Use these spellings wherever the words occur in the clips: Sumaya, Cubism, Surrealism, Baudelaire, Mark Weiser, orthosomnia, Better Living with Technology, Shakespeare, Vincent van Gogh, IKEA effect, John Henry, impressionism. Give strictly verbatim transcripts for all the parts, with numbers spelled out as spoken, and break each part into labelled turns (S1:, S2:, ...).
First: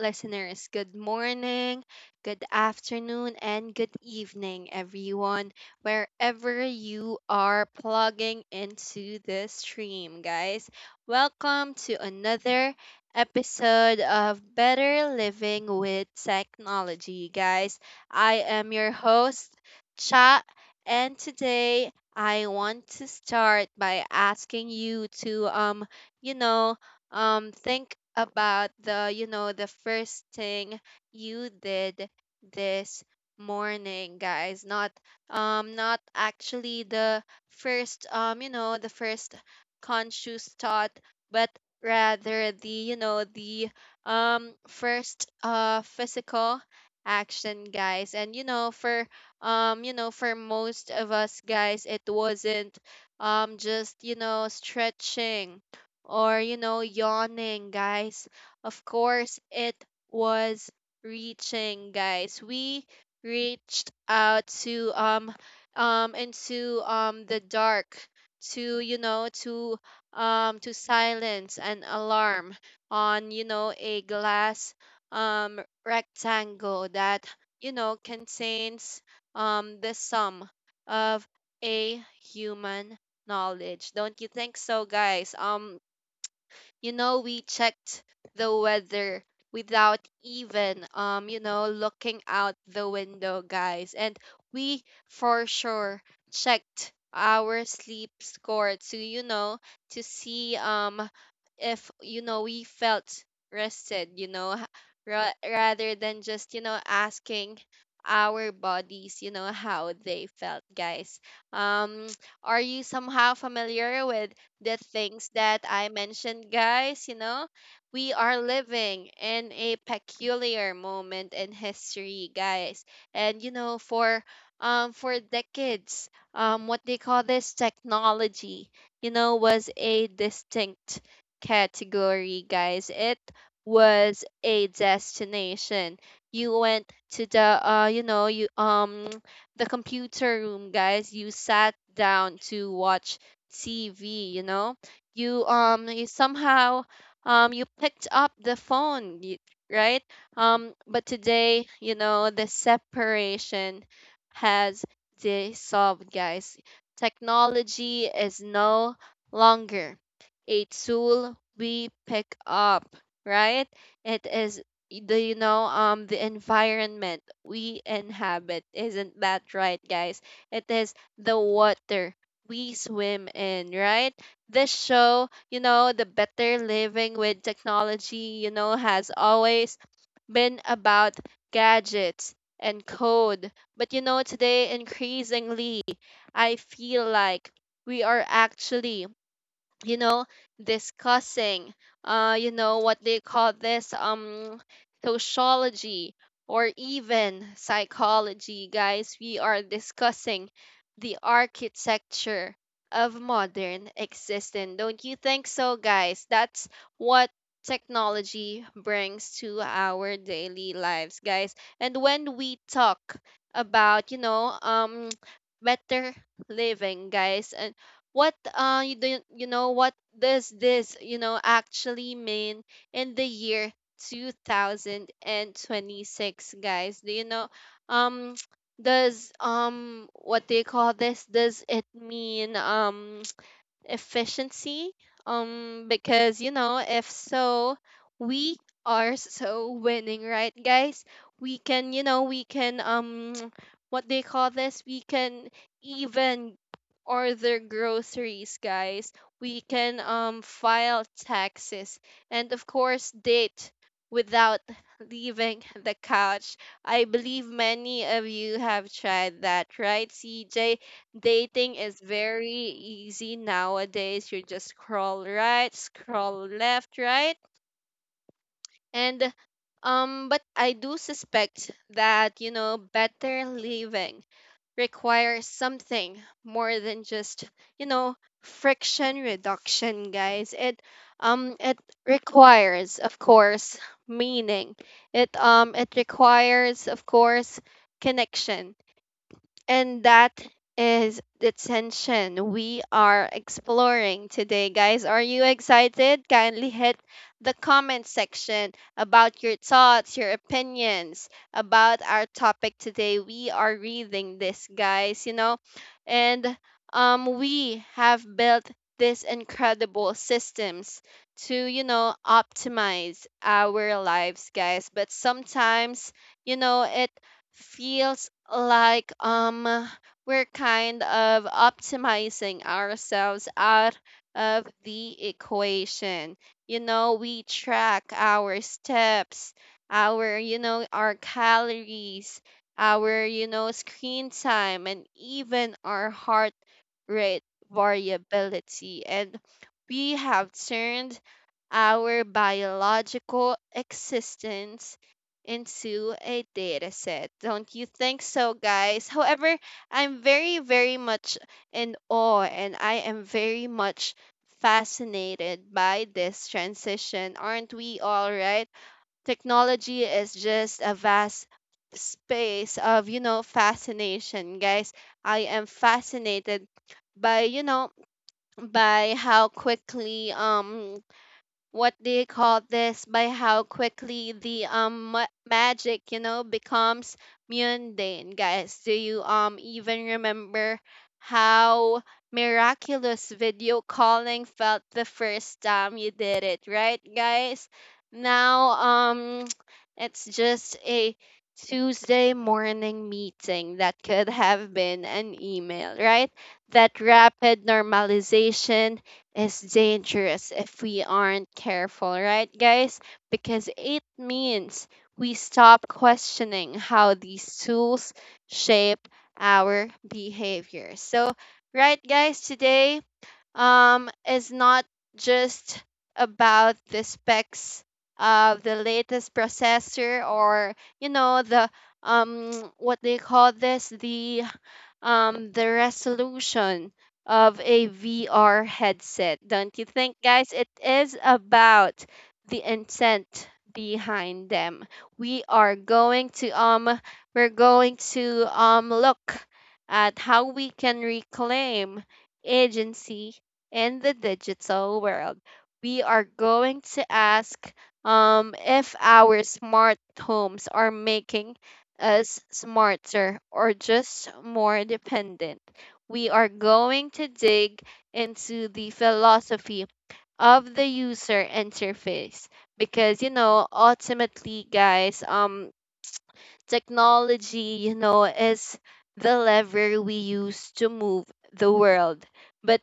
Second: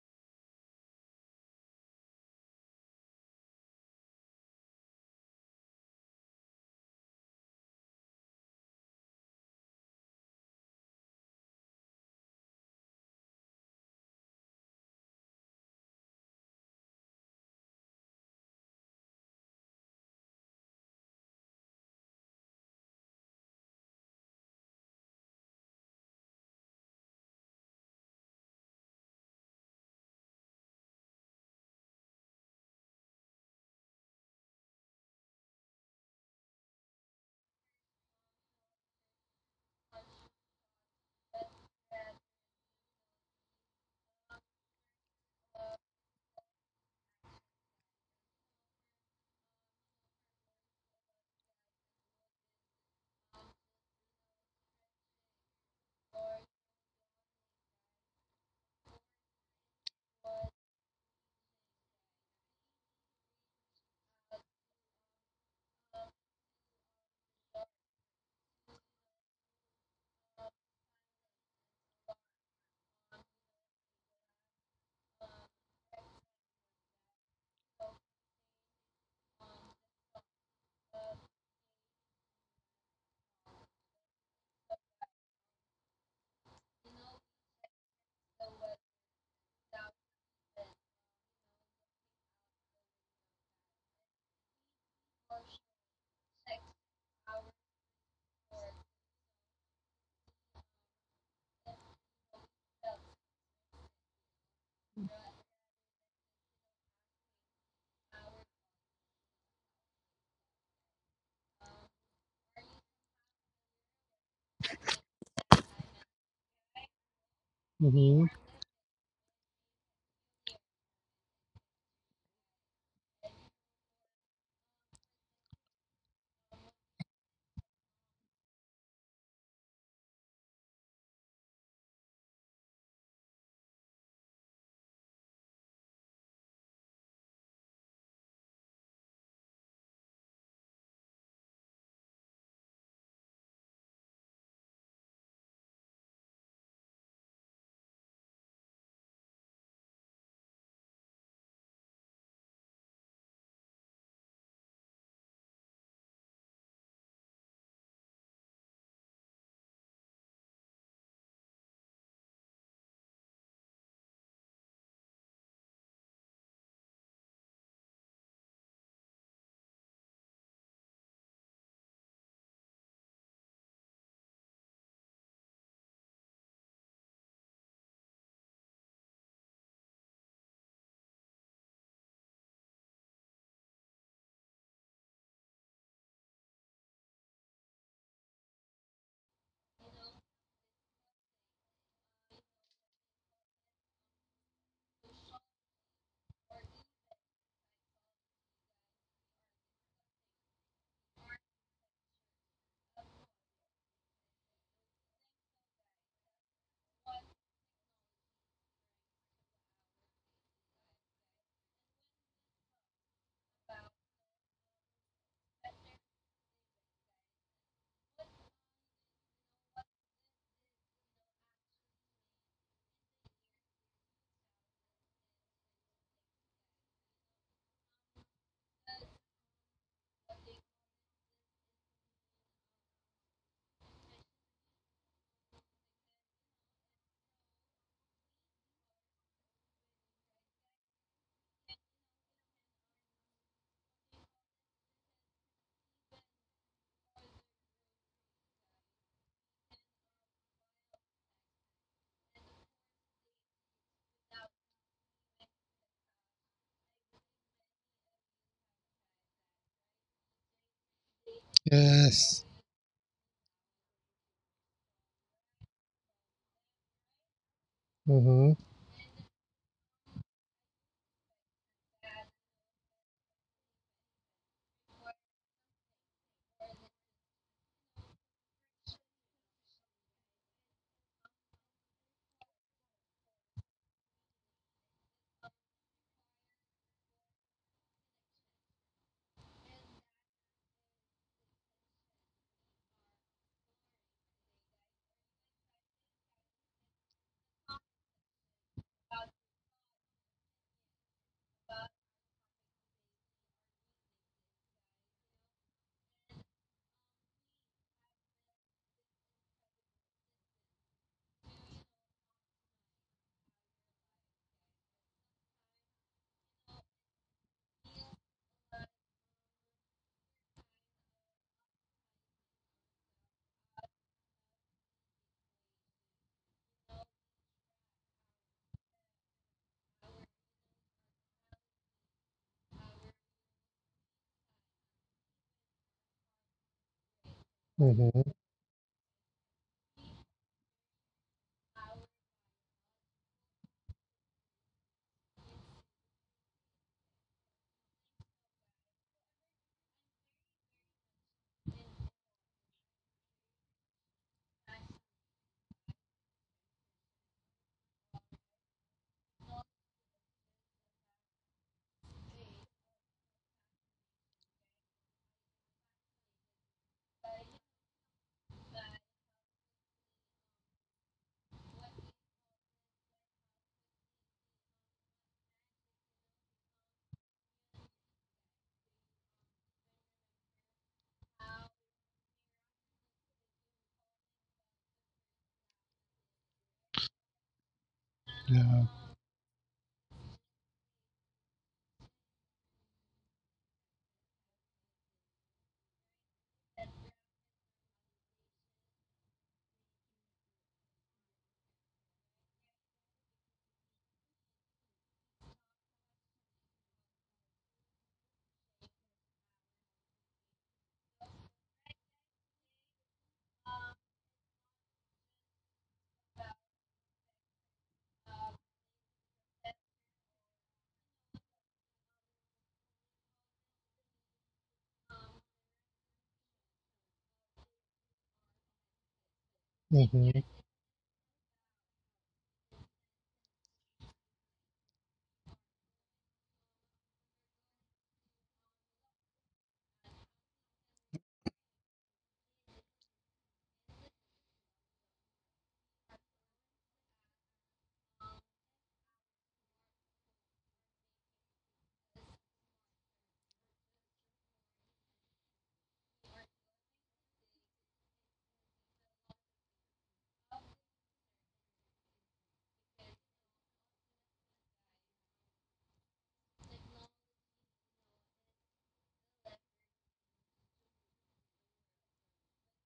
S1: listeners. Good morning, good afternoon, and good evening, everyone, wherever you are plugging into this stream, guys. Welcome to another episode of Better Living with Technology, guys. I am your host, Cha, and today I want to start by asking you to, um, you know, um think about the you know the first thing you did this morning, guys. Not, um not actually the first, um you know the first conscious thought, but rather the you know the um first uh physical action, guys. And you know For, um you know for most of us, guys, it wasn't, um just, you know stretching or, you know yawning, guys. Of course, it was reaching, guys. We reached out to, um um into, um the dark to, you know to, um to silence an alarm on, you know a glass, um rectangle that, you know contains, um the sum of a human knowledge. Don't you think so, guys? Um you know we checked the weather without even, um you know looking out the window, guys. And we, for sure, checked our sleep score to, you know to see, um if, you know we felt rested, you know h- ra- rather than just, you know asking our bodies, you know how they felt, guys. um are you somehow familiar with the things that I mentioned, guys? You know, we
S2: Mhm.
S1: are living in a peculiar moment in history, guys. And, you know, for, um for decades, um what they call this, technology, you know, was a distinct category, guys. It was a destination. You went to the uh you know, you um the computer room, guys. You sat down to watch T V, you know. You um you somehow, um you picked up the phone, y- right? Um but today, you know, the separation has dissolved, guys. Technology is no longer a tool we pick up, right? It is the you know um the environment we inhabit, isn't that right, guys? It is the water we swim in, right? This show, you know, the better living with technology, you know, has always been about gadgets and code. But, you know, today increasingly, I feel like we are actually, you know discussing, uh you know what they call this, um sociology or even psychology, guys. We are discussing the architecture of modern existence. Don't you think so, guys? That's what technology brings to our daily lives, guys. And when we talk about, you know um better living, guys, what uh you, do, you know what does this, you know actually mean in the year two thousand twenty-six, guys? Do you know, um does um what they call this does it mean, um efficiency? Um because, you know if so, we are so winning, right, guys? We can, you know we can, um what they call this we can even order groceries, guys. We can, um file taxes, and of course, date without leaving the couch. I believe many of you have tried that, right, CJ? Dating is
S2: Yes.
S1: very easy nowadays. You just scroll right, scroll left, right?
S2: Mhm.
S1: And um But I do suspect that, you know, better living requires something more than just, you know, friction reduction, guys. It um it requires, of course, meaning. It um it requires, of course, connection, and that is the tension we are exploring today, guys. Are you excited? Kindly hit the comment section about your thoughts, your opinions about our topic today. We are reading this, guys, you know, and, um, we have built these incredible systems to, you know, optimize our lives, guys. But sometimes, you know, it feels like, um we're kind of optimizing ourselves out of the equation. You know, we track our steps, our, you know, our calories, our, you know, screen time, and even our heart rate
S2: Mhm.
S1: variability, and we have turned our biological existence into a data set. Don't you think so, guys? However, I'm very, very much in awe, and I am very much fascinated by this transition. Aren't we all, right? Technology is just a vast space of, you know, fascination, guys. I am fascinated by, you know, by how quickly, um what do you call this by how quickly the, um ma- magic, you know becomes mundane, guys. Do you, um even remember how miraculous video calling felt the first time you did it, right, guys? Now,
S2: Yeah.
S1: um it's just a Tuesday morning meeting that could have been an email, right? That rapid normalization is dangerous if we aren't careful, right, guys? Because it means we stop questioning how these tools shape our behavior. So, right, guys, today, um, is not just about the specs of the latest processor, or, you know, the um what they call this the um, the resolution of a V R headset. Don't you think,
S2: Mhm.
S1: guys? It is about the intent behind them. We are going to, um, we're going to um look at how we can reclaim agency in the digital world. We are going to ask, um if our smart homes are making us smarter or just more dependent. We are going to dig into the philosophy of the user interface, because, you know ultimately, guys, um technology, you know is the lever we use to move the world. But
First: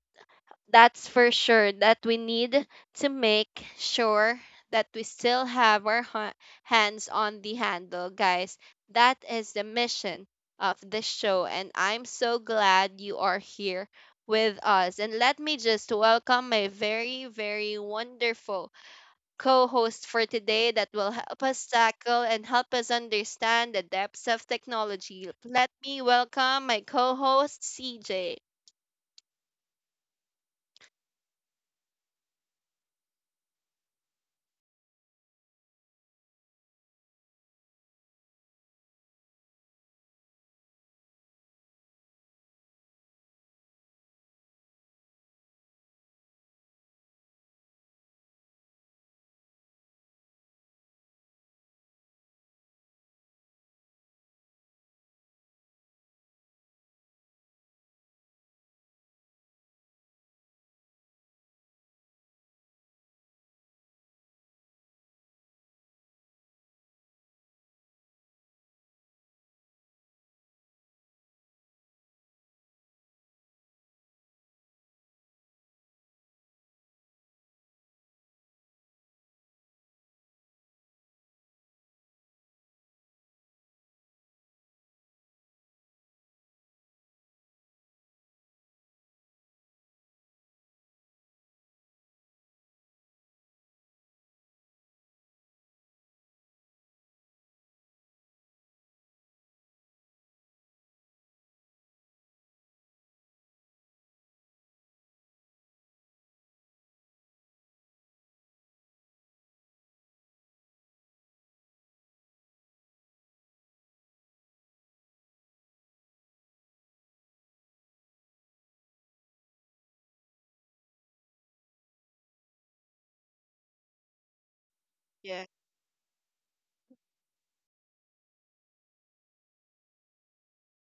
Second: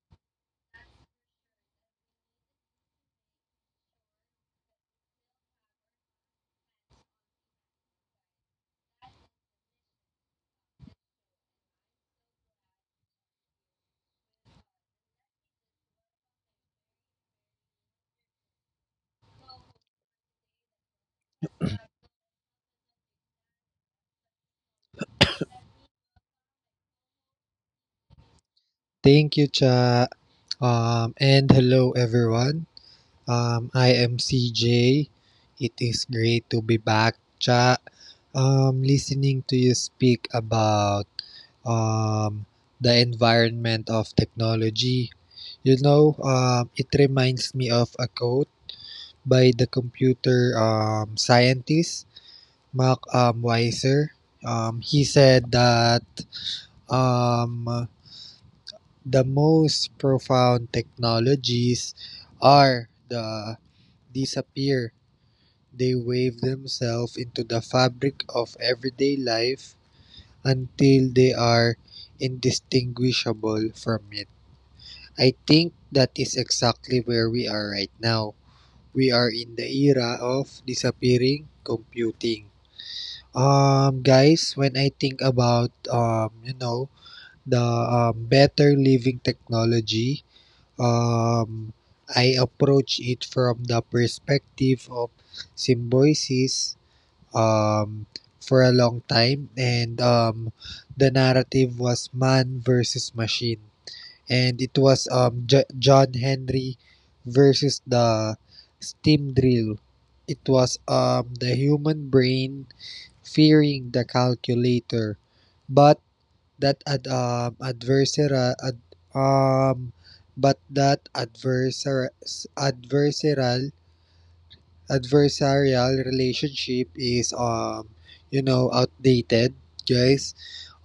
S1: that's for sure that we need to make sure that we still have our, ha- hands on the handle, guys. That is the mission of this show, and I'm so glad you are here with us. And let me just welcome my very, very wonderful co-host for today that will help us tackle and help us understand the depths of technology. Let me welcome my co-host, CJ.
S2: Thank you, Cha. Um, and hello, everyone. Um, I am C J. It is great to be back, Cha. Um, listening to you speak about um, the environment of technology. You know, um, it reminds me of a quote by the computer um, scientist Mark um, Weiser. Um, he said that um, the most profound technologies are the disappear. They wave themselves into the fabric of everyday life until they are indistinguishable from it. I think that is exactly where we are right now. We are in the era of disappearing computing. Um, guys, when I think about um, you know, the um, better living technology, um, I approach it from the perspective of symbiosis. Um, for a long time, and um, the narrative was man versus machine, and it was um J- John Henry versus the steam drill. It was um the human brain fearing the calculator, but that ad- um adversarial ad- um but that adversar- adversarial
S1: Yeah.
S2: adversarial relationship is um you know outdated, guys.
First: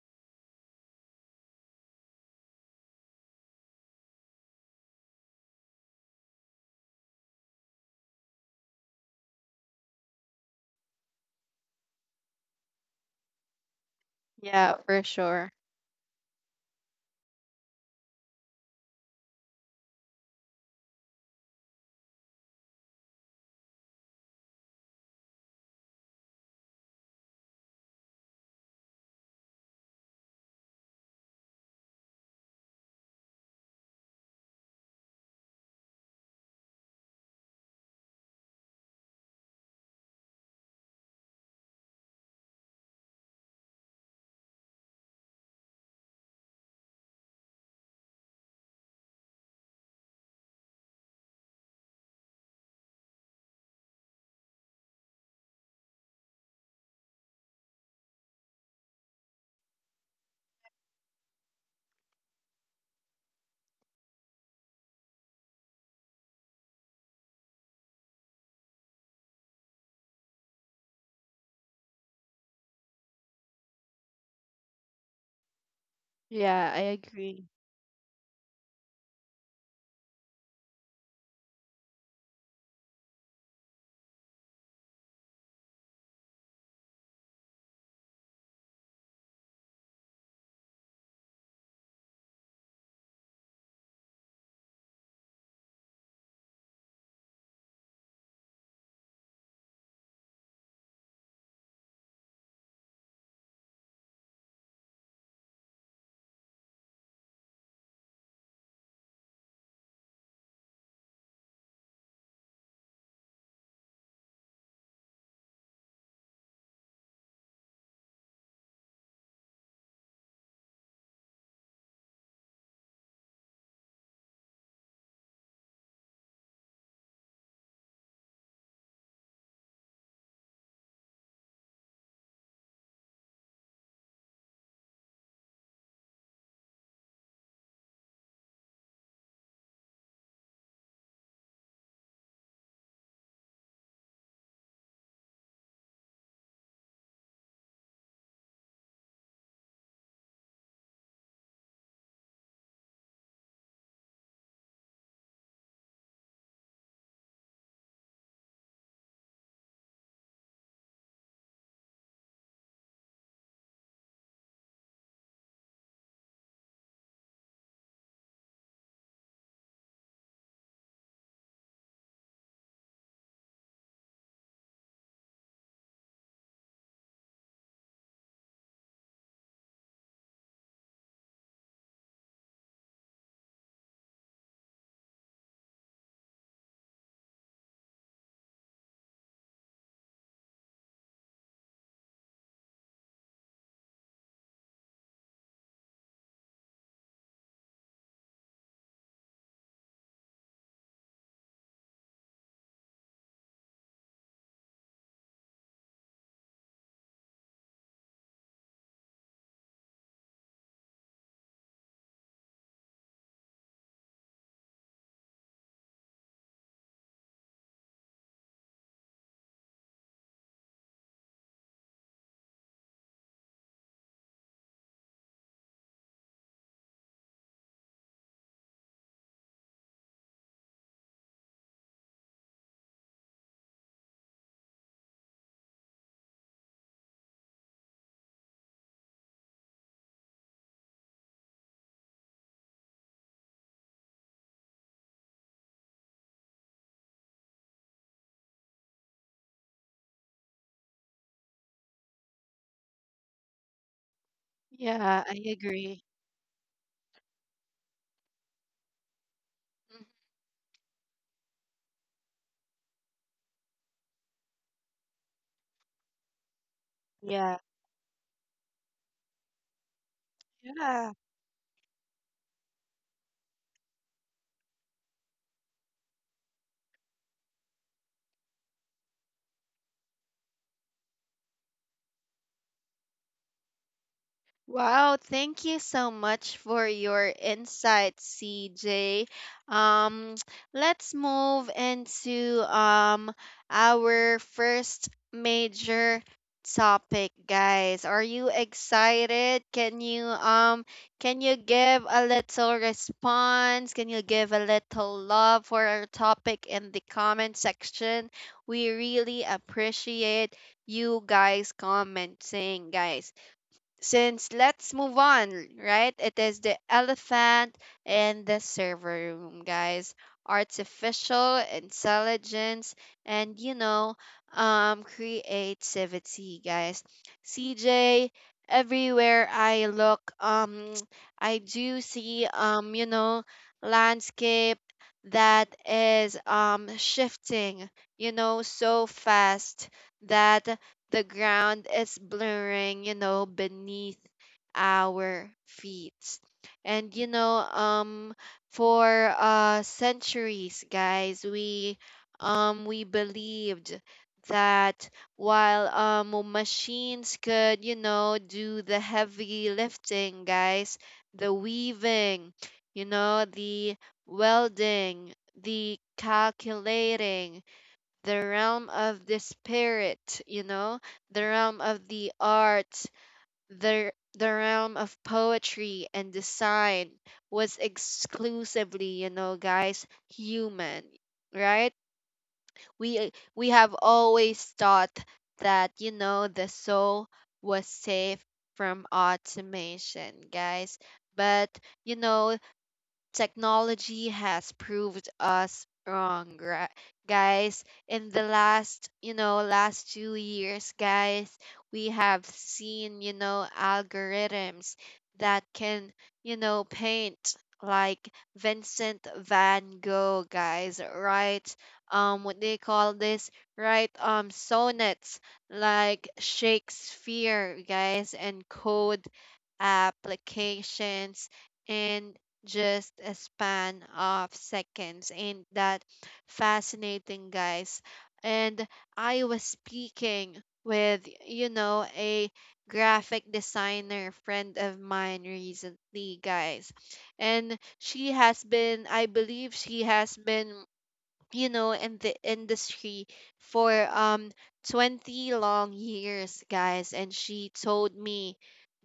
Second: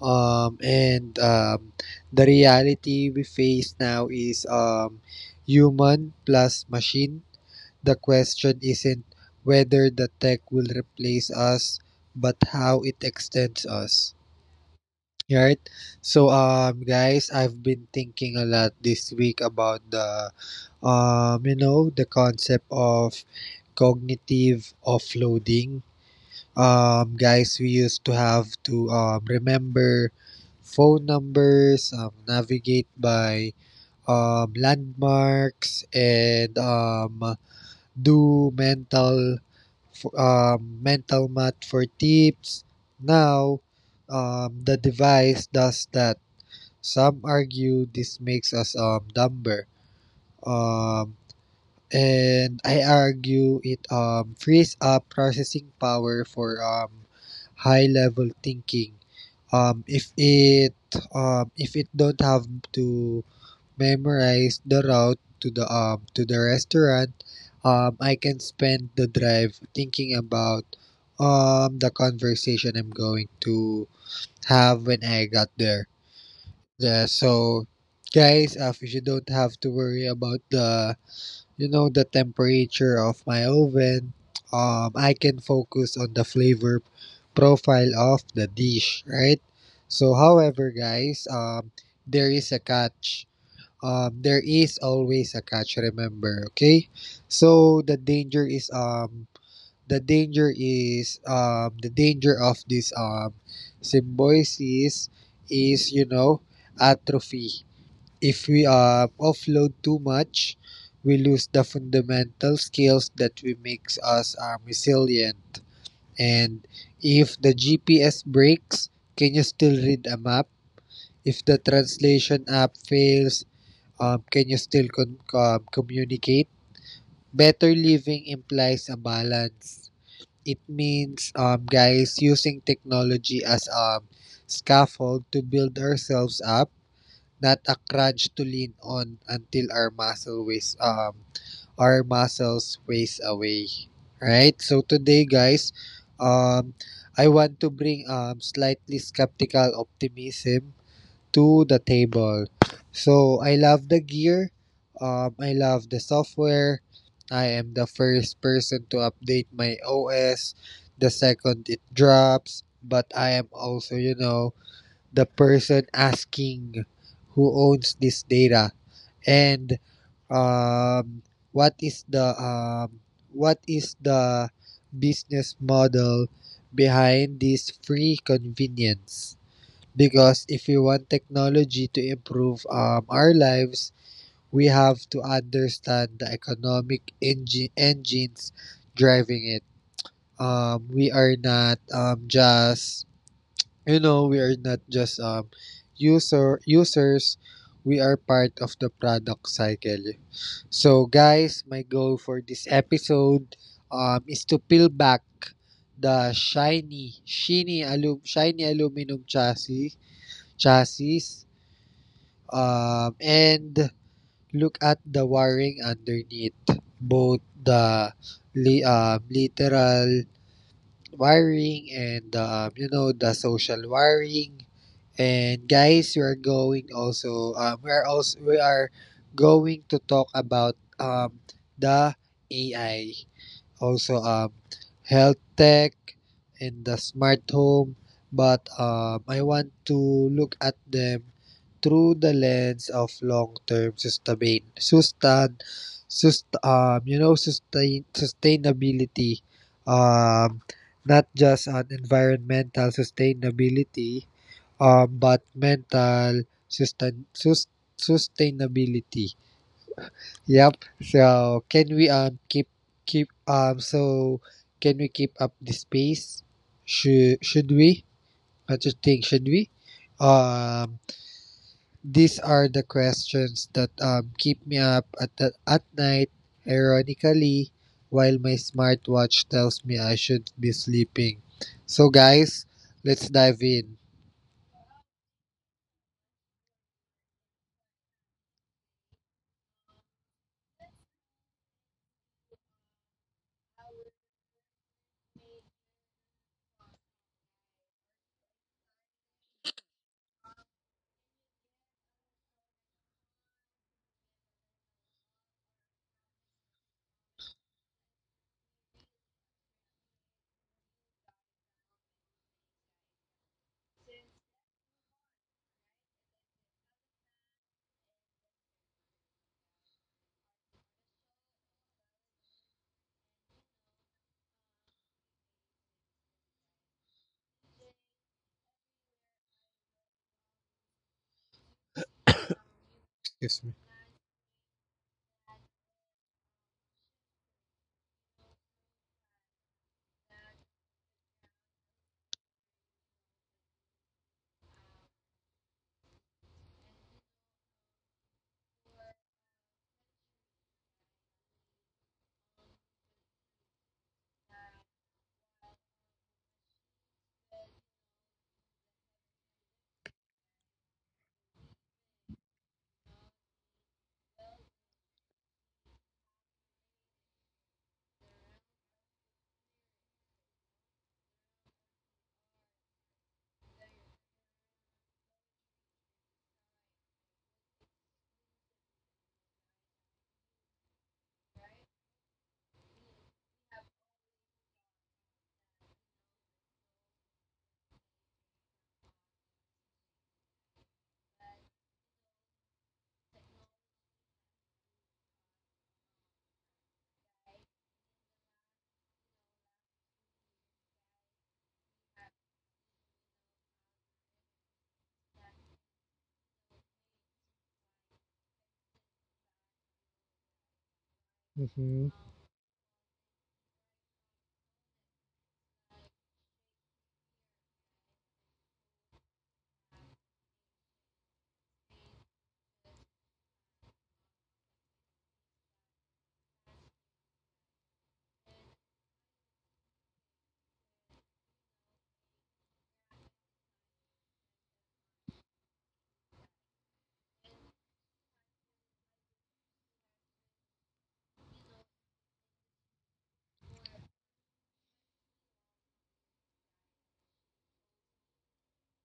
S2: Um, and um, the reality we face now is um, human plus machine. The question isn't whether the tech will replace us, but how it extends us.
S1: Yeah, for sure.
S2: Right? So, um, guys, I've been thinking a lot this week about the, um, you know, the concept of cognitive offloading. Um, guys, we used to have to um, remember phone numbers, um, navigate by um, landmarks, and um, do mental um, mental math for tips. Now, um, the device does that. Some argue this makes us um, dumber. Um, and I argue it um, frees up processing power for um, high level thinking. Um, if it um, if it don't have to memorize the route to the um, to the restaurant, um, I can spend the drive thinking about um, the conversation I'm going to have when I got there.
S1: Yeah, I
S2: Yeah,
S1: agree.
S2: so guys, uh, if you don't have to worry about the you know the temperature of my oven, um, I can focus on the flavor profile of the dish, right? So, however, guys, um, there is a catch. Um, there is always a catch. Remember, okay? So the danger is um the danger is um the danger of this um symbiosis is you know atrophy. If we uh, offload too much, we lose the fundamental skills that we makes us um, resilient. And if the G P S breaks, can you still read a map? If the translation app fails, um, can you still con- um, communicate? Better living implies a balance. It means, um, guys, using technology as a scaffold to build ourselves up, not a crutch to lean on until our muscle waste um our muscles waste away. Right? So today, guys, um I want to bring um slightly skeptical optimism to the table. So I love the gear. um I love the software. I am the first person to update my O S the second it drops, but I am also you know the person asking, who owns this data? And um, what is the um, what is the business model behind this free convenience? Because if we want technology to improve um, our lives, we have to understand the economic engine engines driving it. um, we are not um, just You know, we are not just um, user users, we are part of the product cycle. So guys, my goal for this episode um, is to peel back the shiny, shiny, alum, shiny aluminum chassis, chassis, um, and look at the wiring underneath, both the li, um, literal wiring and um, you know the social wiring. And guys, we are going also um, we are also we are going to talk about um, the A I, also um, health tech, and the smart home, but um, I want to look at them through the lens of long-term sustain, sustain, sust, um, you know, sustain, sustainability, um, not just an environmental sustainability, um,
S1: Yeah, I
S2: but
S1: agree.
S2: mental sustain, sus, sustainability.
S1: Mhm.
S2: Yep. So can we um keep keep um so can we keep up the pace? Should
S1: Yeah.
S2: should we? What you think? Should we? Um,
S1: Yeah.
S2: these are the questions that um keep me up at the, at night. Ironically, while my smartwatch tells me I should be sleeping. So guys, let's dive in.
S1: Wow, thank you so much for your insight, C J. Um, let's move into, um our first major topic, guys. Are you excited? Can you um can you give a little response? Can you give a little love for our topic in the comment section? We really appreciate you guys commenting, guys. Since let's move on, right? It is the elephant in the server room, guys. Artificial intelligence and, you know, um, creativity, guys. C J, everywhere I look, um, I do see, um, you know,
S2: Excuse me.
S1: landscape that is, um shifting, you know, so fast that the ground is blurring, you know, beneath our feet. And, you know, um for, uh centuries, guys, we um we believed that while, um machines could, you know, do the heavy lifting, guys, the weaving, you know, the welding, the calculating, the realm of the spirit, you know, the realm of the arts, the the realm of poetry and design, was exclusively, you know, guys, human, right? We we have always thought that, you know, the soul was safe from automation, guys. But, you know, technology has proved us wrong, gra- guys, in the last, you know last two years, guys, we have seen, you know algorithms that can, you know paint like Vincent van Gogh, guys, right?
S2: Mm-hmm.
S1: um what they call this Right, um sonnets like Shakespeare, guys, and code applications in just a span of seconds. Ain't that fascinating, guys? And I was speaking with, you know, a graphic designer friend of mine recently, guys. And she has been, I believe she has been, you know in the industry for, um twenty long years, guys, and she told me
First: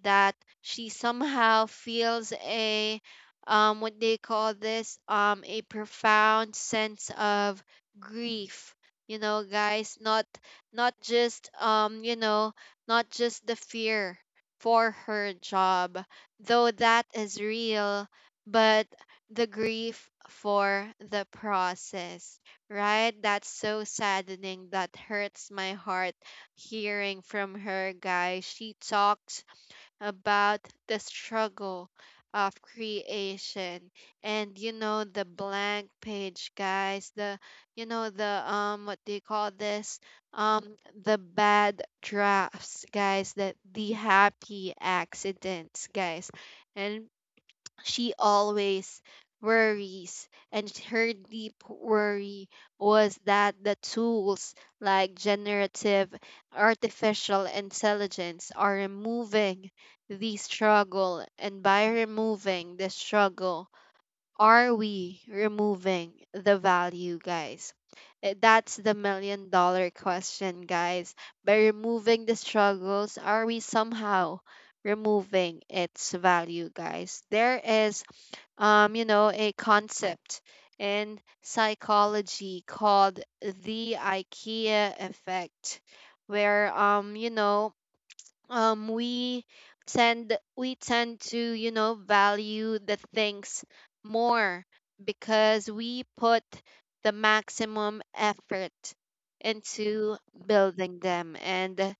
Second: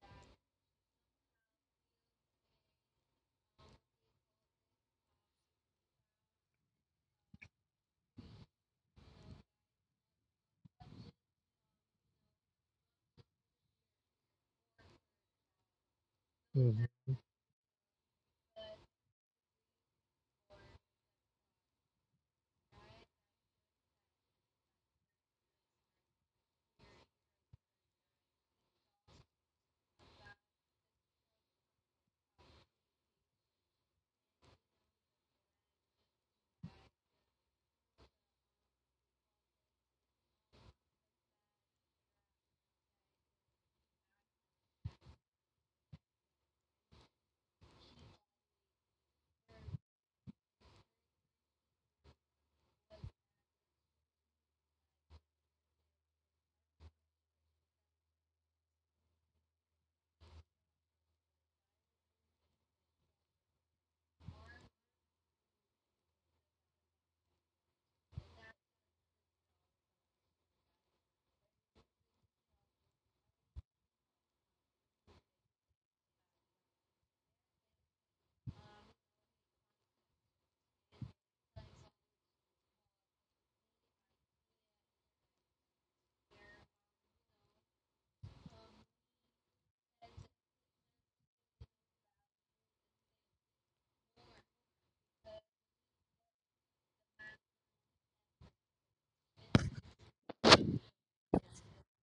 S1: that she somehow feels a um what they call this um a profound sense of grief, you know guys. not not just um you know Not just the fear for her job, though
S2: Mm-hmm.
S1: that is real, but the grief for the process. Right? That's so saddening. That hurts my heart hearing from her, guys. She talks about the struggle of creation, and, you know the blank page, guys, the you know the um what do you call this um the bad drafts, guys, that the happy accidents, guys. And she always worries, and her deep worry was that the tools like generative artificial intelligence are removing the struggle, and by removing the struggle, are we removing the value, guys? Eh, that's the million dollar question, guys. By removing the struggles, are we somehow removing its value, guys? There is, um, you know, a concept in psychology called the IKEA effect, where, um, you know, um, we tend we tend to, you know value the things more because we put the maximum effort into building them. And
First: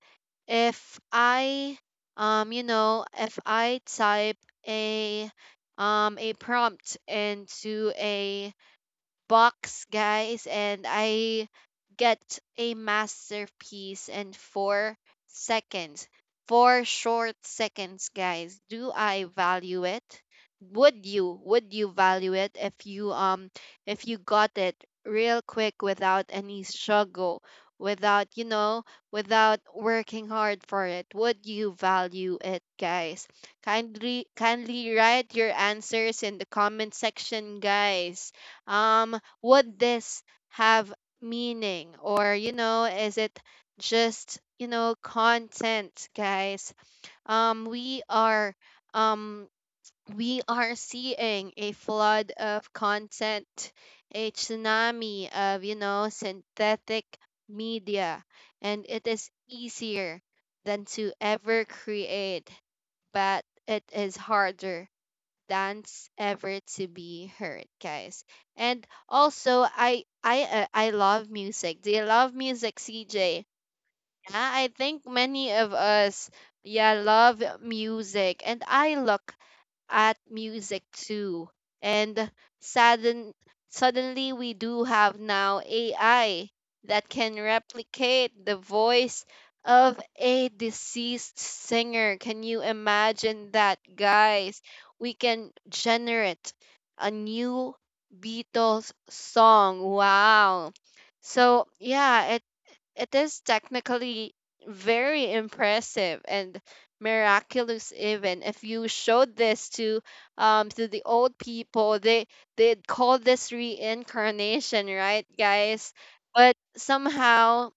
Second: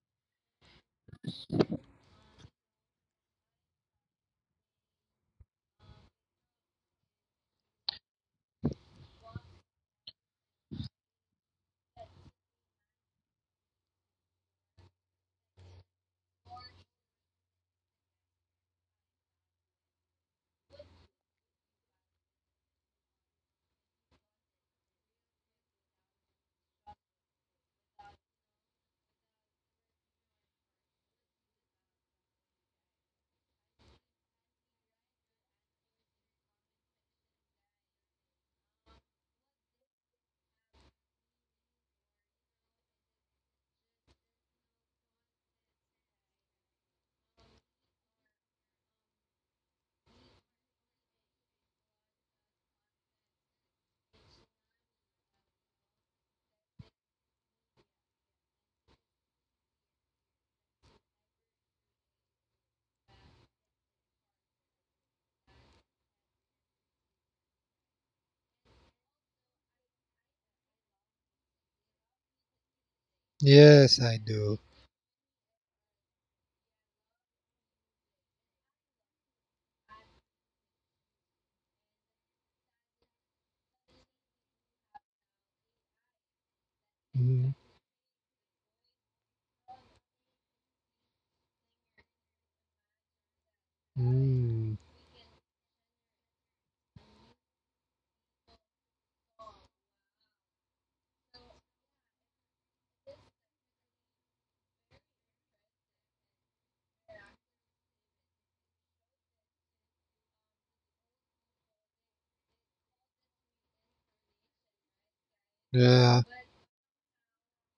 S1: if I, um you know if I type a um a prompt into a box, guys, and I get a masterpiece in four seconds. Four short seconds, guys. Do I value it? Would you would you value it if you, um if you got it real quick without any struggle, without, you know, without working hard for it? Would you value it, guys? Kindly kindly write your answers in the comment section, guys. Um would this have meaning, or you know is it just, you know, content, guys? Um we are um we are seeing a flood of content, a tsunami of, you know, synthetic media, and it is easier than to ever create, but it is harder dance ever to be heard, guys. And also, I I uh, I love music. Do you love music, C J?
S2: Yes, I
S1: Yeah,
S2: do.
S1: I think many of us, yeah, love music, and I look at music too. And sudden, suddenly we do have now A I that can
S2: Mm-hmm.
S1: replicate the voice of a deceased singer. Can you imagine that, guys?
S2: Mm.
S1: We can generate a new Beatles song. Wow. So, yeah, it is technically very impressive and miraculous. Even if you showed this to um to the old people, they they'd call this reincarnation, right, guys?
S2: Yeah.
S1: But somehow,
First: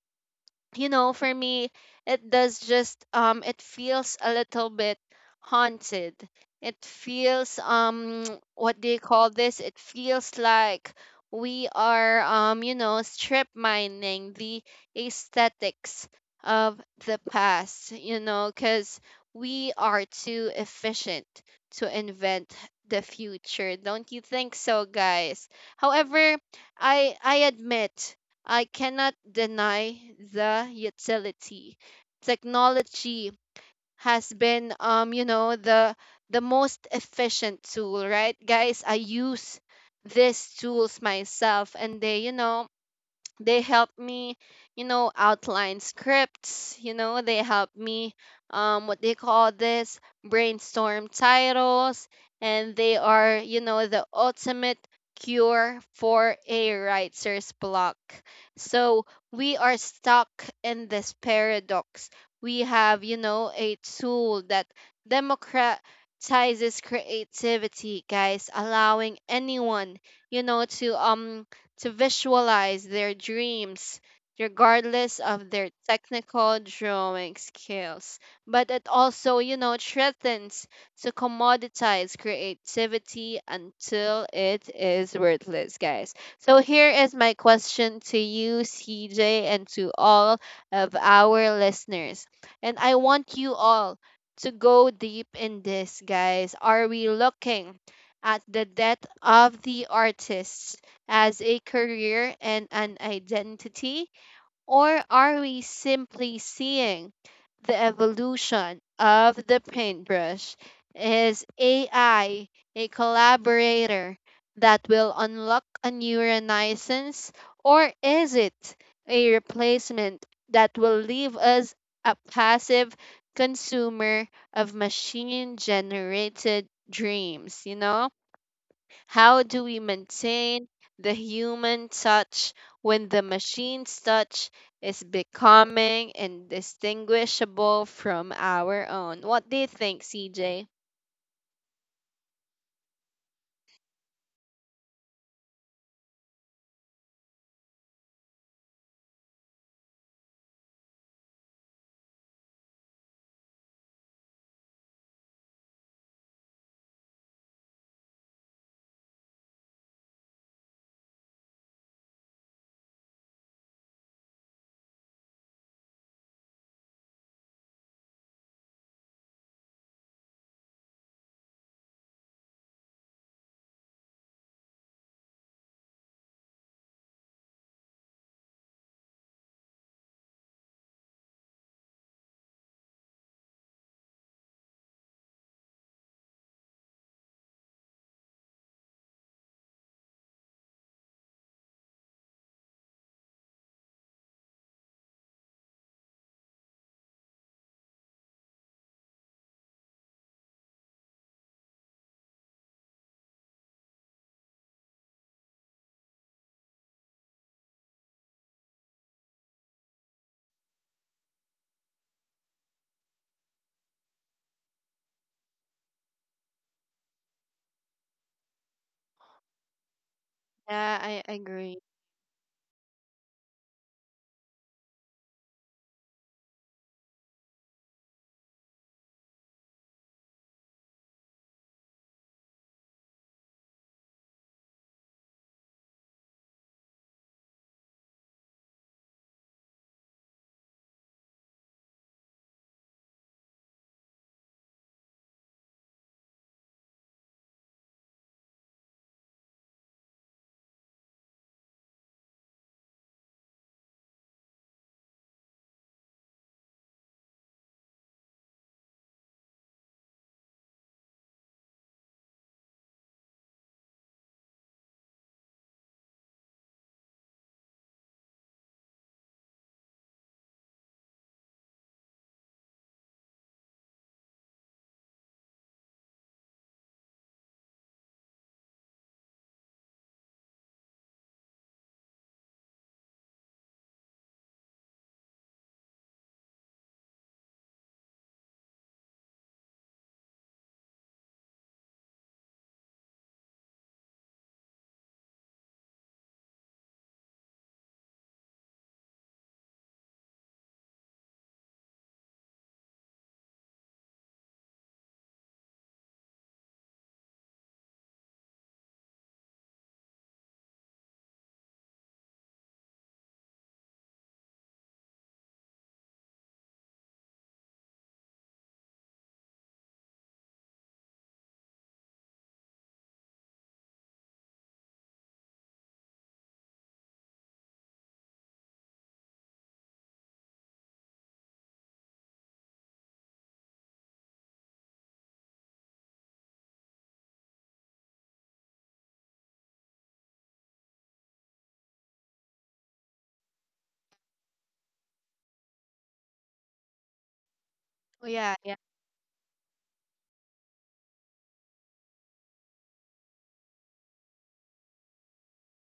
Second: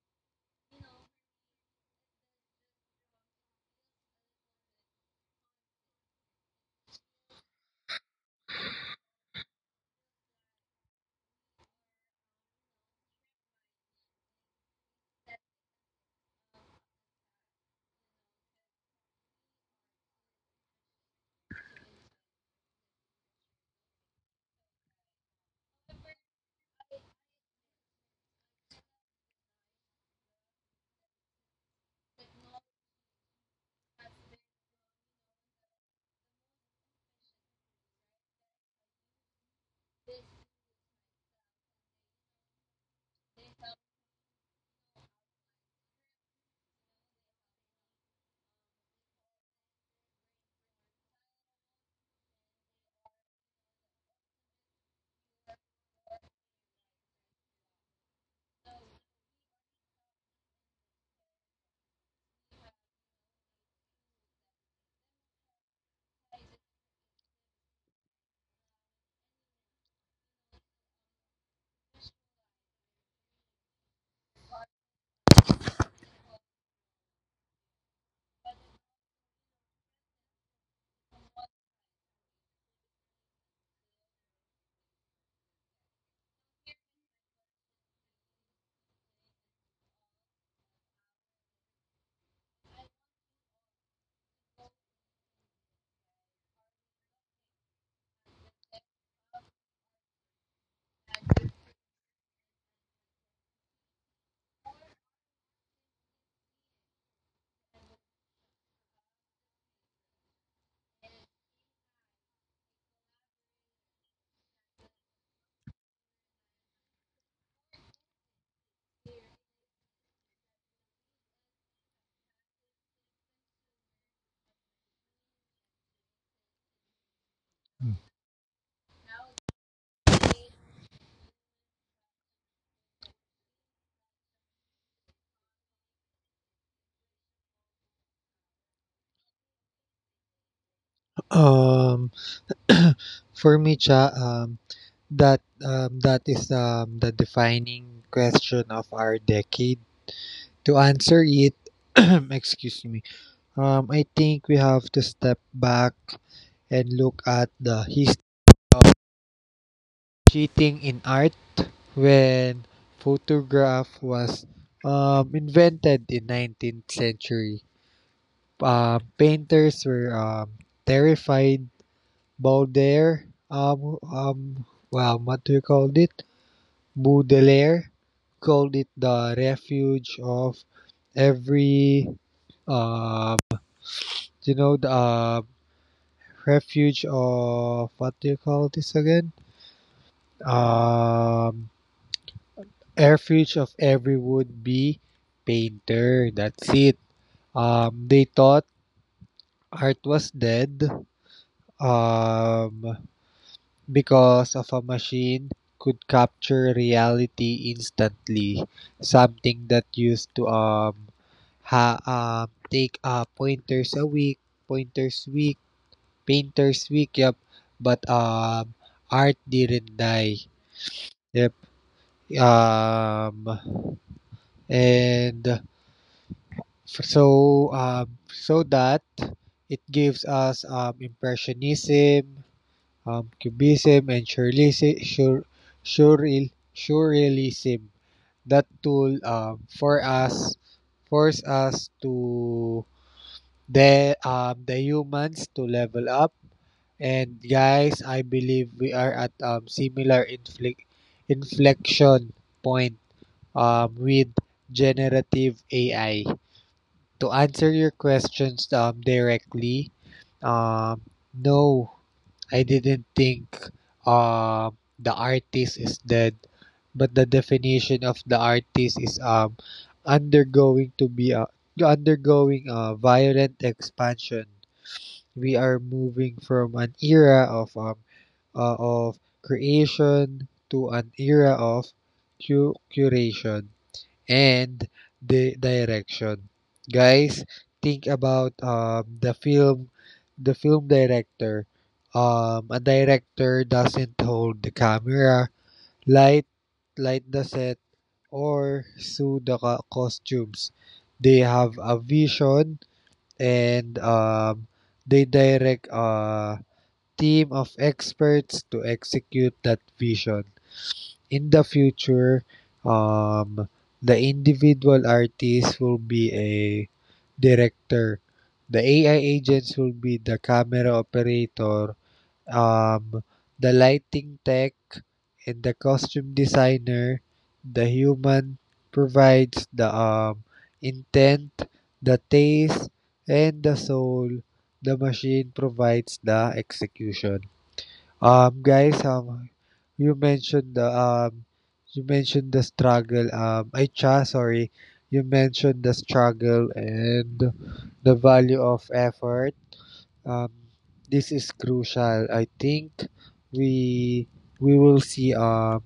S1: you know, for me, it does just um it feels a little bit haunted. It feels um what do you call this? It feels like we are, um you know, strip mining the aesthetics of the past, you know, cuz we are too efficient to invent the future. Don't you think so, guys? However, I I admit I cannot deny the utility. Technology has been, um, you know, the the most efficient tool, right, guys? I use these tools myself, and they, you know, they helped me, you know, outline scripts. You know, they helped me, um what they call this, brainstorm titles, and they are, you know, the ultimate cure for a writer's block. So we are stuck in this paradox. We have, you know, a tool that democratizes creativity, guys, allowing anyone, you know, to um to visualize their dreams regardless of their technical drawing skills. But it also, you know, threatens to commoditize creativity until it is worthless, guys. So here is my question to you, C J, and to all of our listeners. And I want you all to go deep in this, guys. Are we looking at the death of the artists as a career and an identity? Or are we simply seeing the evolution of the paintbrush? Is A I a collaborator that will unlock a new renaissance? Or is it a replacement that will leave us a passive consumer of machine generated dreams, you know? How do we maintain the human touch when the machine's touch is becoming indistinguishable from our own? What do you think, C J?
S2: Um. For me, Cha, um, that um, that is um, the defining question of our decade. To answer it, excuse me, um, I think we have to step back and look at the history of cheating in art when photograph was um, invented in nineteenth century. Uh, painters were um, terrified. Baudelaire, um, um, well, what do you call it? Baudelaire called it the refuge of every, uh you know the uh, refuge of what do you call this again? Um Refuge of every would be painter. That's it. Um they thought art was dead. Um Because if a machine could capture reality instantly, something that used to um ha um take uh pointers a week, pointers week, painters week, yep. But um art didn't die.
S1: Yeah, I
S2: Yep.
S1: agree.
S2: Um and f- so um so that it gives us um impressionism, um, Cubism, and Surrealism, sur, surreal, Surrealism. That tool um, for us force us to the um, the humans to level up. And guys, I believe we are at um, similar inflic inflection point um, with generative A I. To answer your questions um, directly, um, no, I didn't think um the artist is dead, but the definition of the artist is um undergoing to be a undergoing a violent expansion. We are moving from an era of um uh, of creation to an era of cu- curation and the direction. Guys, think about um, the film, the film director. Um, a director doesn't hold the camera, light, light the set, or sew the co- costumes. They have a vision and um, they direct a team of experts to execute that vision. In the future, um, the individual artist will be a director. The A I agents will be the camera operator, um, the lighting tech, and the costume designer. The human provides the um, intent, the taste, and the soul. The machine provides the execution. Um, guys, um, you mentioned the um, you mentioned the struggle. Um, ay, Cha, sorry, you mentioned the struggle and the
S1: Oh, yeah,
S2: value
S1: yeah,
S2: of effort. Um, this is crucial. I think we we will see um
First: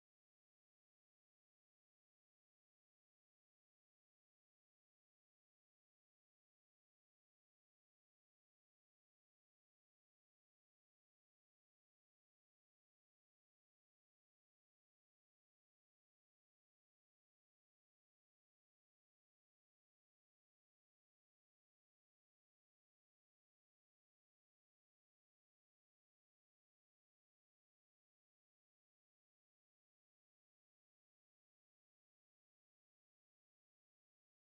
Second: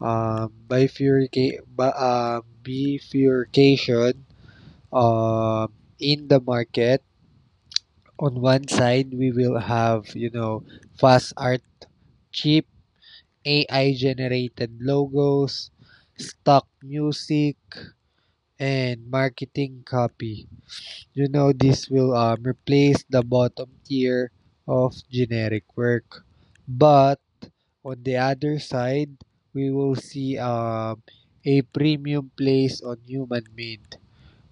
S2: um bifurca- ba- um, bifurcation um in the market. On one side, we will have you know fast art, cheap A I generated logos, stock music, and marketing copy. You know, this will um, replace the bottom tier of generic work. But on the other side, we will see um, a premium place on human made.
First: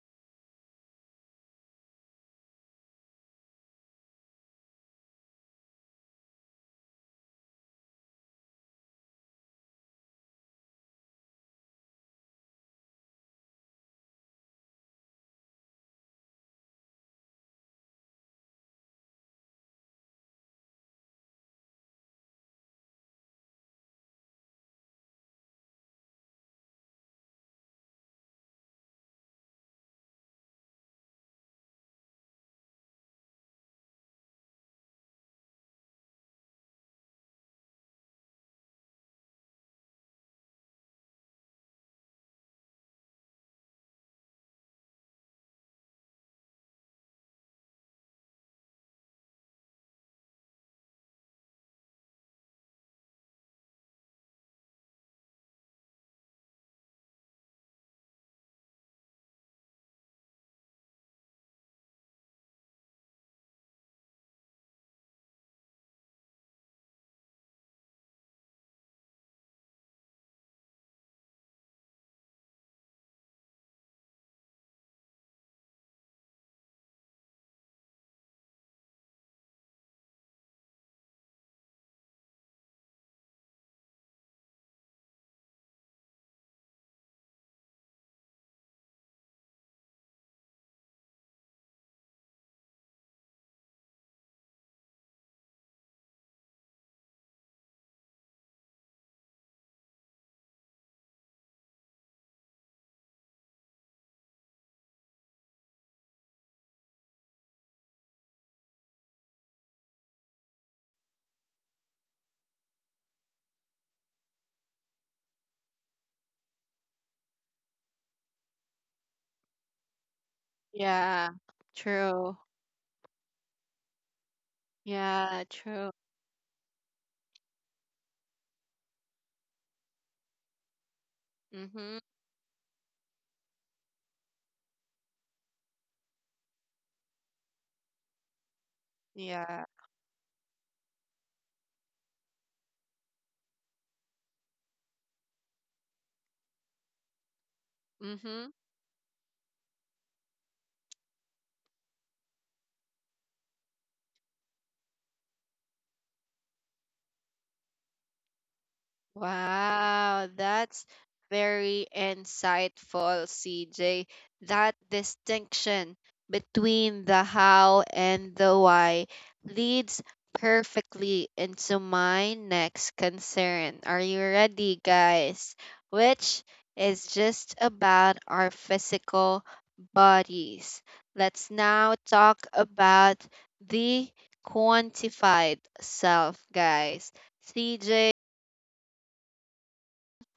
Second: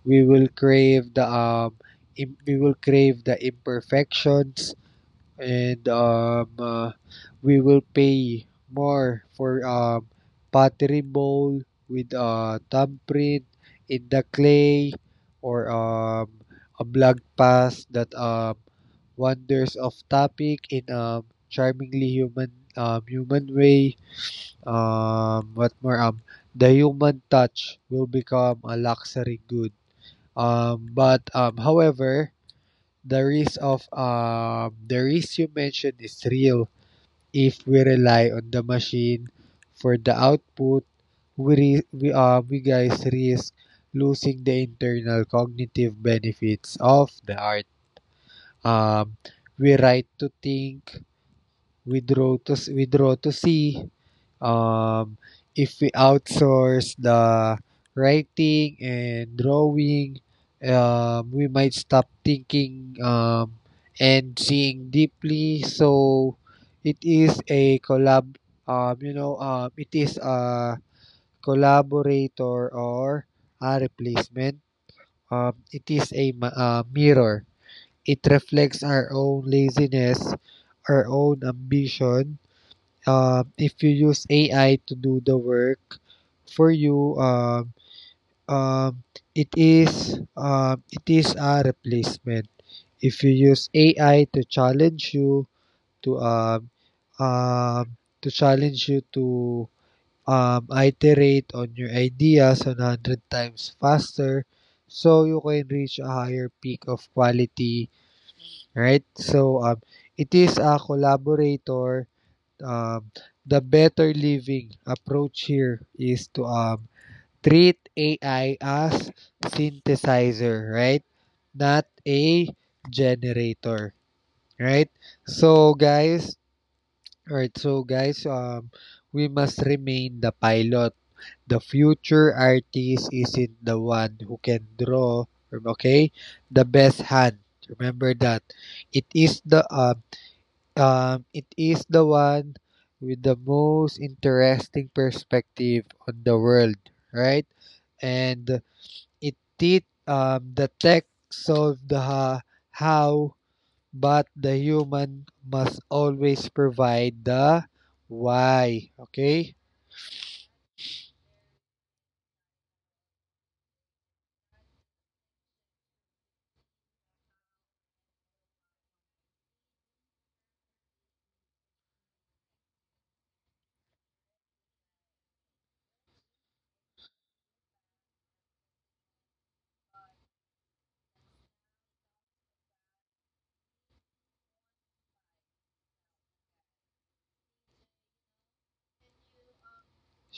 S2: We will crave the um, im- we will crave the imperfections, and um, uh, we will pay more for um, pottery bowl with a thumbprint in the clay, or um, a blog pass that um, wonders of topic in um, charmingly human um, human way. Um, what more? Um, the human touch will become a luxury good. Um, but um, However, the risk of um, the risk you mentioned is real. If we rely on the machine for the output, we re- we uh, we guys risk losing the internal cognitive benefits of the art. Um, we write to think, we draw to s- we draw to see, um, if we outsource the writing and drawing, um, we might stop thinking, um, and seeing deeply. So it is a collab, um, you know, um, it is a collaborator or a replacement. Um, it is a ma- uh, mirror. It reflects our own laziness, our own ambition. Um, if you use A I to do the work for you, um, um, it is um, it is a replacement. If you use A I to challenge you to um, um, to challenge you to um, iterate on your ideas on one hundred times faster, so you can reach a higher peak of quality, right? So um, it is a collaborator. um, the better living approach here is to um, treat A I as synthesizer, right?
S1: yeah.
S2: Not
S1: True.
S2: a generator, right?
S1: Yeah,
S2: So
S1: true.
S2: guys, alright, so guys, um, we must remain the pilot. The
S1: Mhm.
S2: future artist isn't the one who can draw, okay? The best hand. Remember that. It is
S1: Yeah.
S2: the uh, Um, it is the one with the most interesting perspective on the world, right?
S1: Mhm.
S2: And it did um, the tech solve the ha- how, but the human must always provide the why. Okay?
S1: Wow, that's very insightful, C J. That distinction between the how and the why leads perfectly into my next concern. Are you ready, guys? Which is just about our physical bodies. Let's now talk about the quantified self, guys. C J,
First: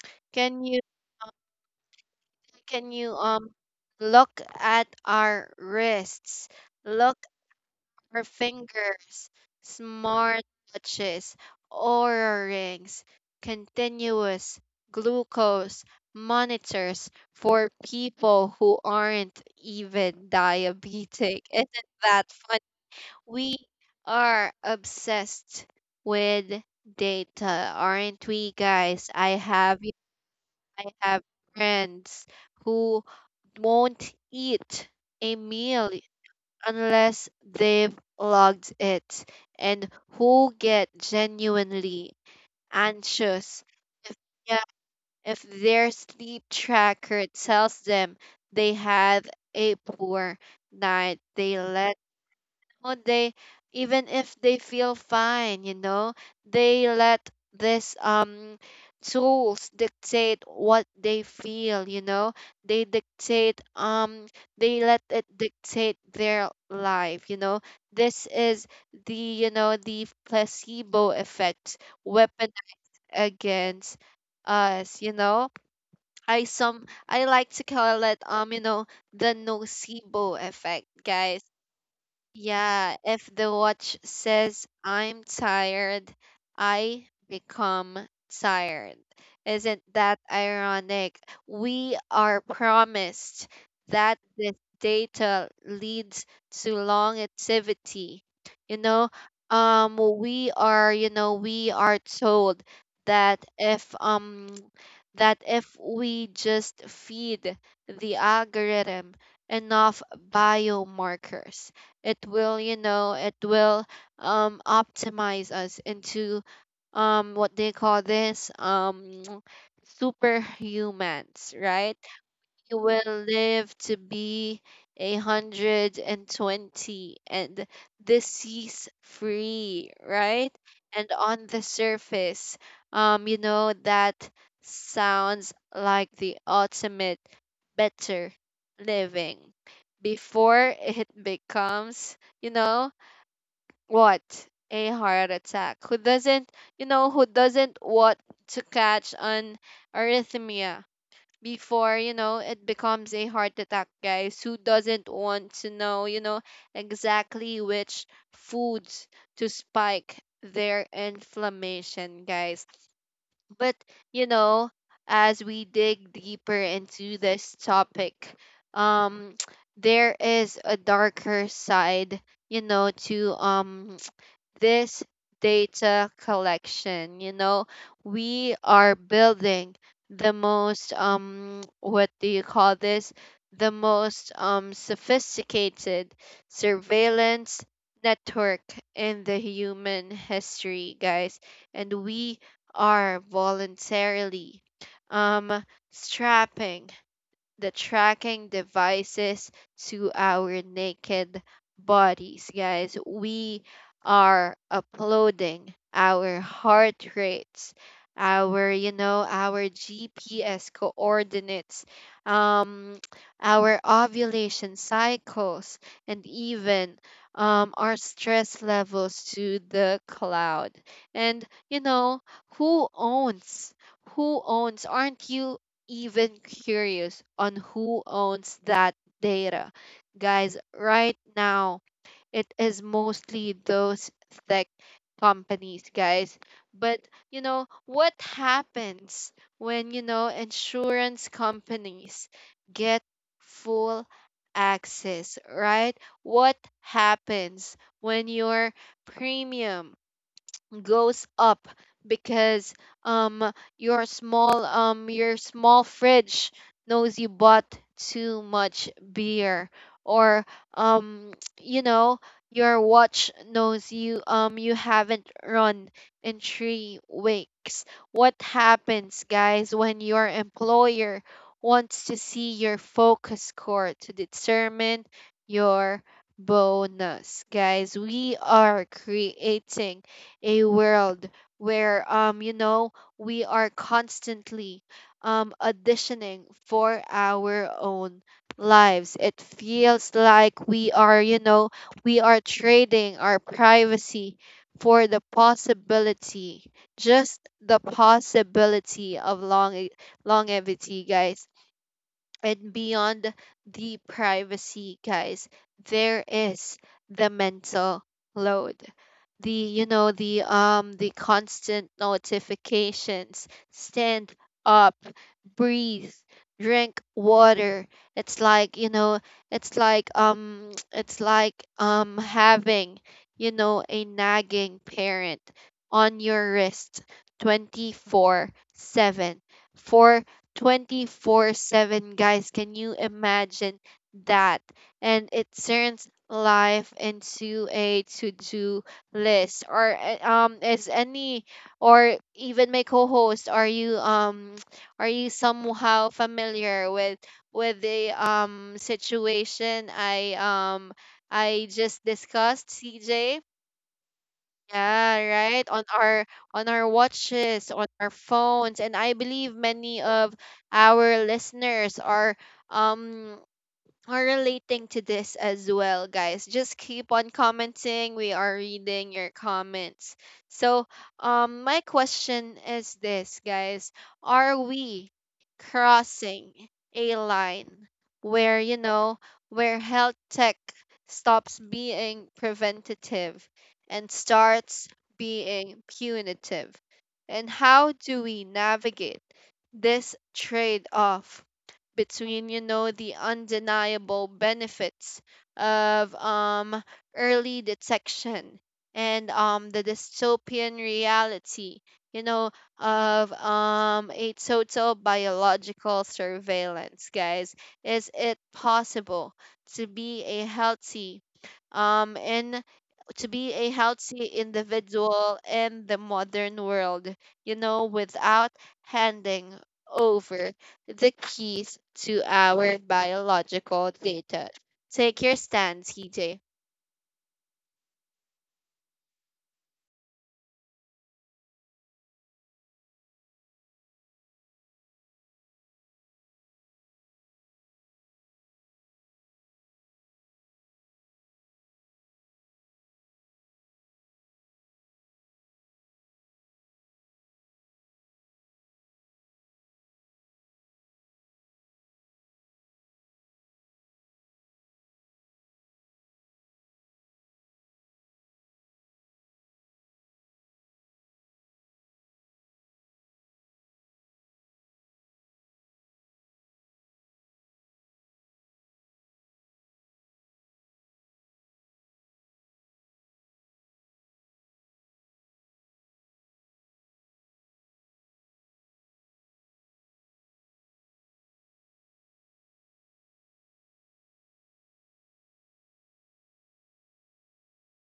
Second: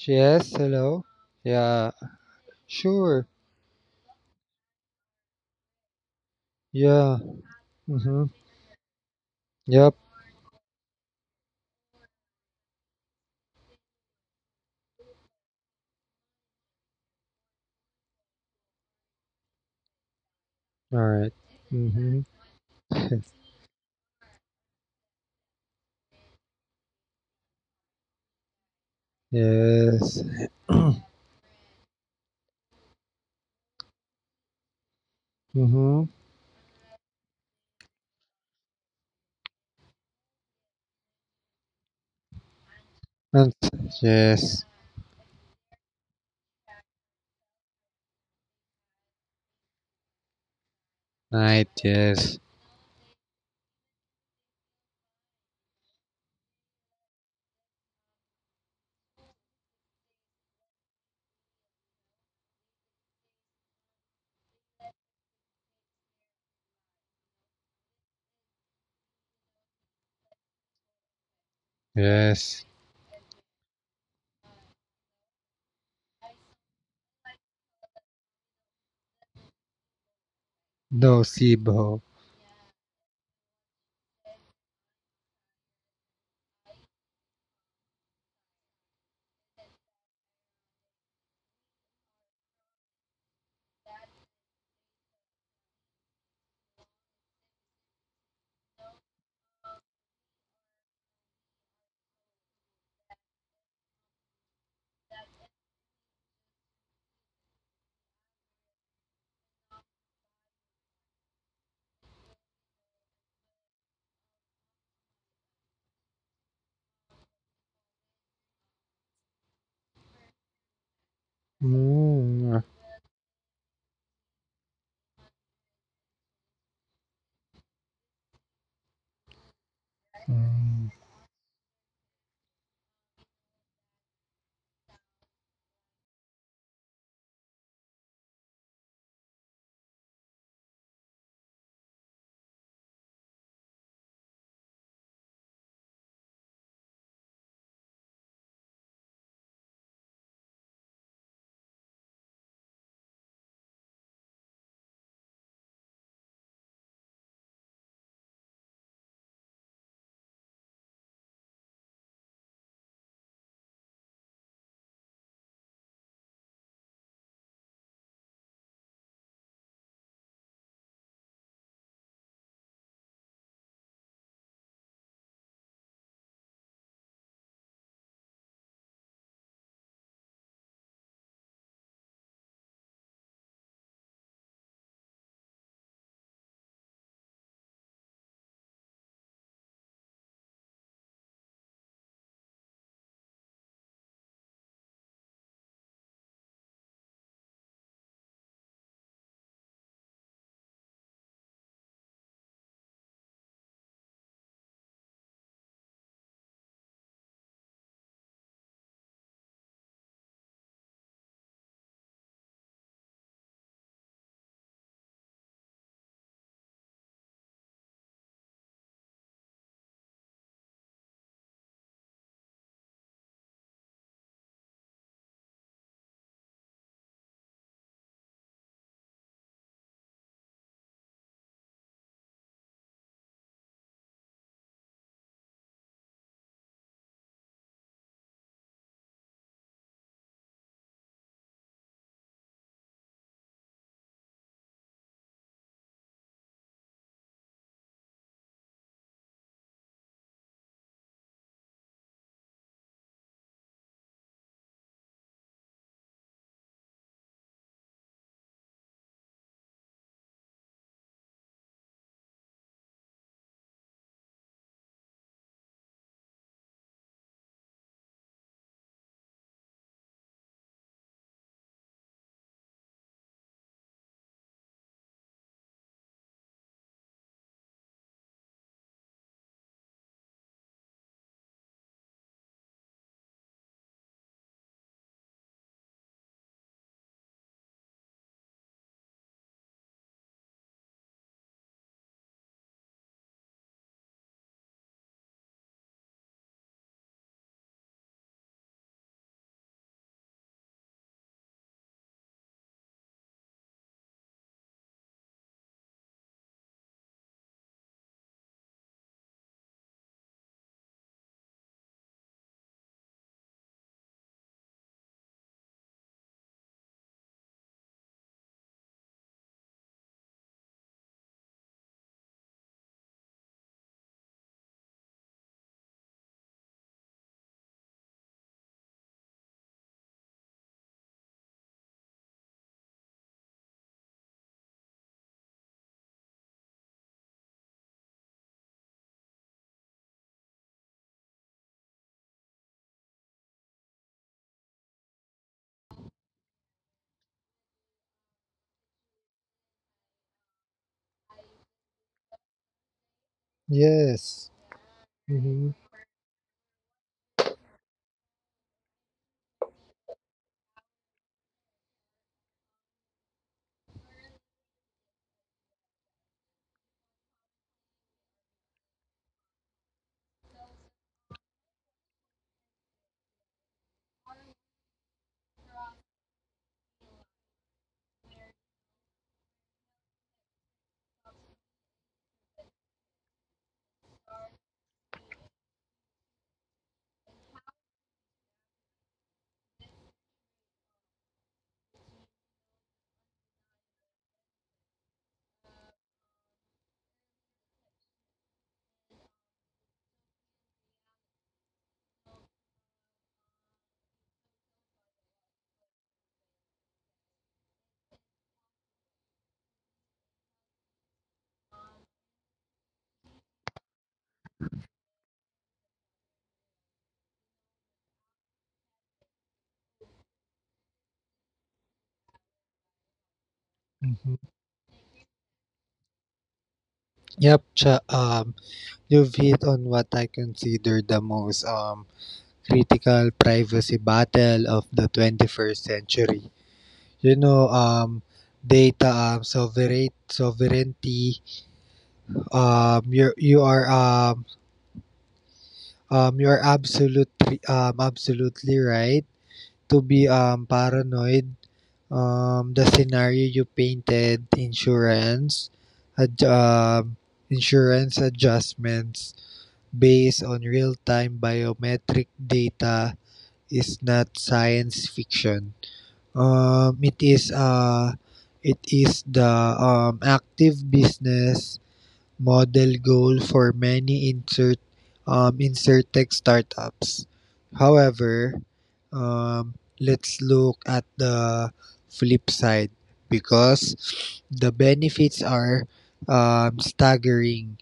S2: Yes.
S1: can you?
S2: Hello. Yeah.
S1: Can you
S2: Sure.
S1: um look at our wrists,
S2: Yeah.
S1: look our
S2: Mhm.
S1: fingers,
S2: Yep.
S1: smart watches, aura rings, continuous glucose monitors for people who aren't even
S2: All right.
S1: diabetic. Isn't
S2: Mhm.
S1: that fun? We are obsessed with data, aren't we, guys? I have
S2: Yes.
S1: I have friends who won't eat a meal
S2: Mhm.
S1: unless they've logged it, and who get genuinely
S2: And
S1: anxious if, yeah,
S2: yes.
S1: if their sleep tracker tells them they had a poor night, they
S2: Right,
S1: let,
S2: yes,
S1: oh, they, even if they feel fine, you know, they let this um tools dictate what they feel, you know. They dictate um they let it dictate their life, you know. This is the, you know, the placebo effect weapon
S2: yes.
S1: against us, you know. I some I like to call it, um, you know, the nocebo effect, guys.
S2: Nocebo.
S1: Yeah, if the watch says I'm tired, I become tired. Isn't that ironic? We are promised that this data leads to long activity. You know, um we are, you know, we are told that if um that if we just feed the algorithm enough biomarkers, it will, you know, it will um optimize us into um what they call this, um superhumans, right?
S2: Mm.
S1: You will live to be a hundred and twenty and disease free, right?
S2: Mm.
S1: And on the surface, um, you know, that sounds like the ultimate better living before it becomes, you know, what? A heart attack. Who doesn't, you know, who doesn't want to catch an arrhythmia before, you know, it becomes a heart attack, guys? Who doesn't want to know, you know, exactly which foods to spike their inflammation, guys? But, you know, as we dig deeper into this topic, um there is a darker side, you know, to um this data collection. You know, we are building the most, um, what do you call this? The most, um, sophisticated surveillance network in the human history, guys. And we are voluntarily, um, strapping the tracking devices to our naked bodies, guys. We are uploading our heart rates, our, you know, our G P S coordinates, um, our ovulation cycles, and even, um, our stress levels to the cloud. And, you know, who owns? Who owns? Aren't you even curious on who owns that data? Guys, right now, it is mostly those tech companies, guys. But, you know, what happens when, you know, insurance companies get full access, right? What happens when your premium goes up because um your small um your small fridge knows you bought too much beer, or um you know, your watch knows you um you haven't run in three weeks? What happens, guys, when your employer wants to see your focus score to determine your bonus, guys? We are creating a world where, um you know, we are constantly, um, auditioning for our own lives. It feels like we are, you know, we are trading our privacy for the possibility, just the possibility of long longevity, guys. And beyond the privacy, guys, there is the mental load, the, you know, the, um, the constant notifications: stand up, breathe, drink water. It's like, you know, it's like, um it's like, um, having, you know, a nagging parent on your wrist twenty-four seven for. twenty-four seven, guys, can you imagine that? And it turns life into a to-do list. Or uh, um Is any or even my co-host, are you, um are you somehow familiar with with the um situation i um I just discussed, CJ?
S2: Yes.
S1: Yeah, right.
S2: Mm-hmm.
S1: On our on our watches, on our phones, and I believe many of our listeners are um are relating to this as well, guys. Just keep on commenting. We are reading your comments. So, um, my question is this, guys: Are we crossing a line where, you know, where health tech stops being preventative and starts being punitive? And how do we navigate this trade-off between, you know, the undeniable benefits of um early detection and um the dystopian reality, you know, of um a total biological surveillance, guys? Is it possible to be a healthy um and to be a healthy individual in the modern world, you know, without handing over the keys to our biological
S2: Mm-hmm.
S1: data? Take your stance, T J.
S2: Yep, Cha, um, you've hit on what I consider the most um critical privacy battle of the twenty-first century. You know, um, Data, um, sovereign sovereignty. Um, you you are um um you're absolutely um absolutely right to be um paranoid. Um, the scenario you painted, insurance, ad, um insurance adjustments based on real-time biometric data is not science fiction. Um, it is uh, it is the um, active business model goal for many insert um, insurtech startups. However, um, let's look at the flip side, because the benefits are um, staggering.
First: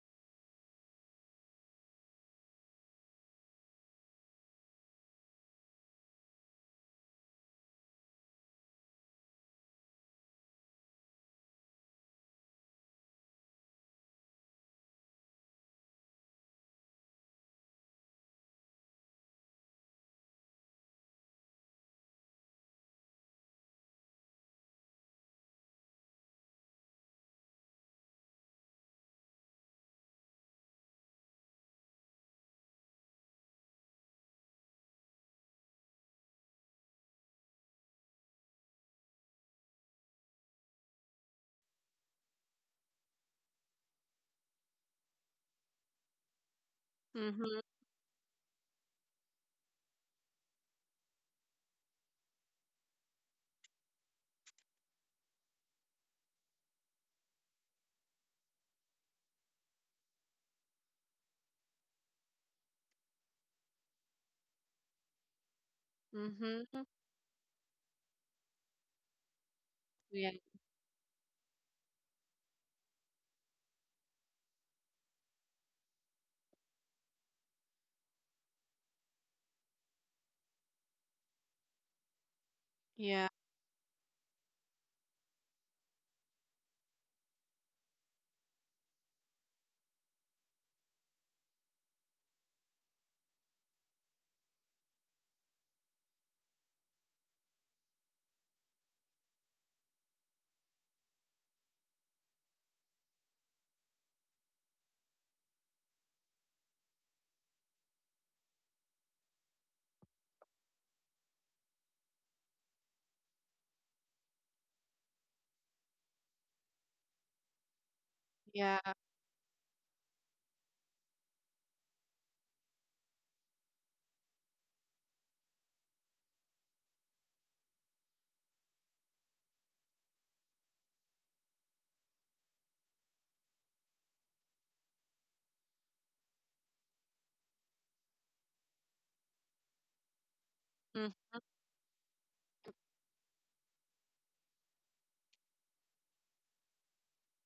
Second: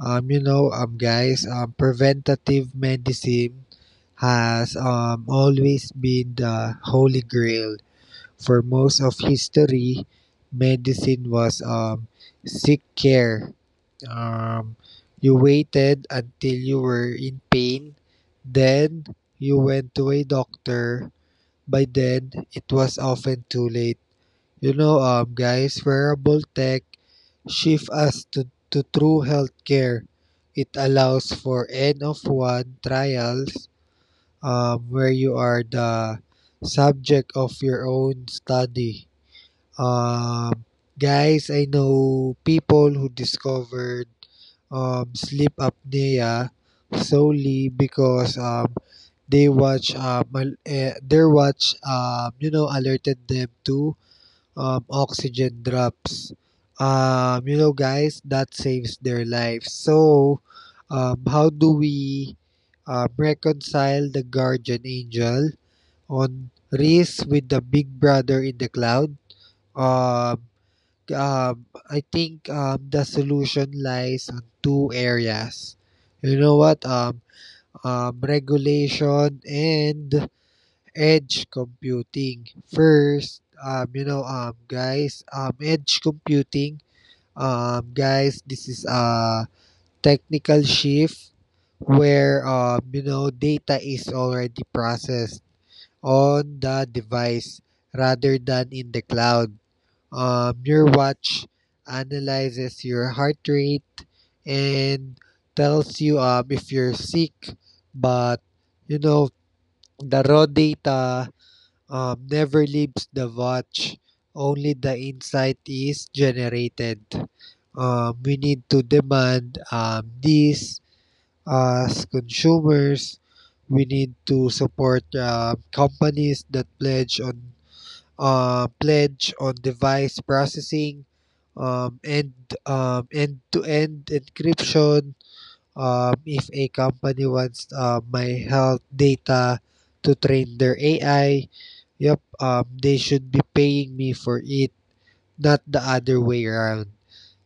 S2: Um, you know, um, guys, um, preventative medicine has um, always been the holy grail. For most of history, medicine was um, sick care. Um, you waited until you were in pain, then you went to a doctor. By then, it was often too late. You know, um, guys, wearable tech shift us to, to true healthcare. It allows for N of one trials, um, where you are the subject of your own study. Um, guys, I know people who discovered um, sleep apnea
S1: Mm-hmm.
S2: solely because um, they watch um, al- eh, their watch um, you know alerted them to um, oxygen drops. Um, you know, guys, that saves their lives. So, um, how do we um, reconcile the guardian angel on
S1: Mm-hmm.
S2: risk with the big brother in the cloud?
S1: Yeah.
S2: Um, um, I think um, the solution lies on two areas. You know what? Um, um, regulation and edge computing.
S1: Yeah.
S2: First, um, you know, um, guys, um, edge computing. Um, guys, this is a technical shift where um, you know data is already processed on the device rather than in the cloud. Um, your watch analyzes your heart rate and tells you um, if you're sick. But you know, the raw data um, never leaves the watch. Only the insight is generated. Um, we need
S1: Yeah.
S2: to demand um, this as consumers. We need to support uh, companies that pledge on uh, pledge on device processing, um, and um, end-to-end encryption. Um, if a company wants uh, my health data to train their
S1: Mm.
S2: A I, yep, um, they should be paying me for it, not the other way around.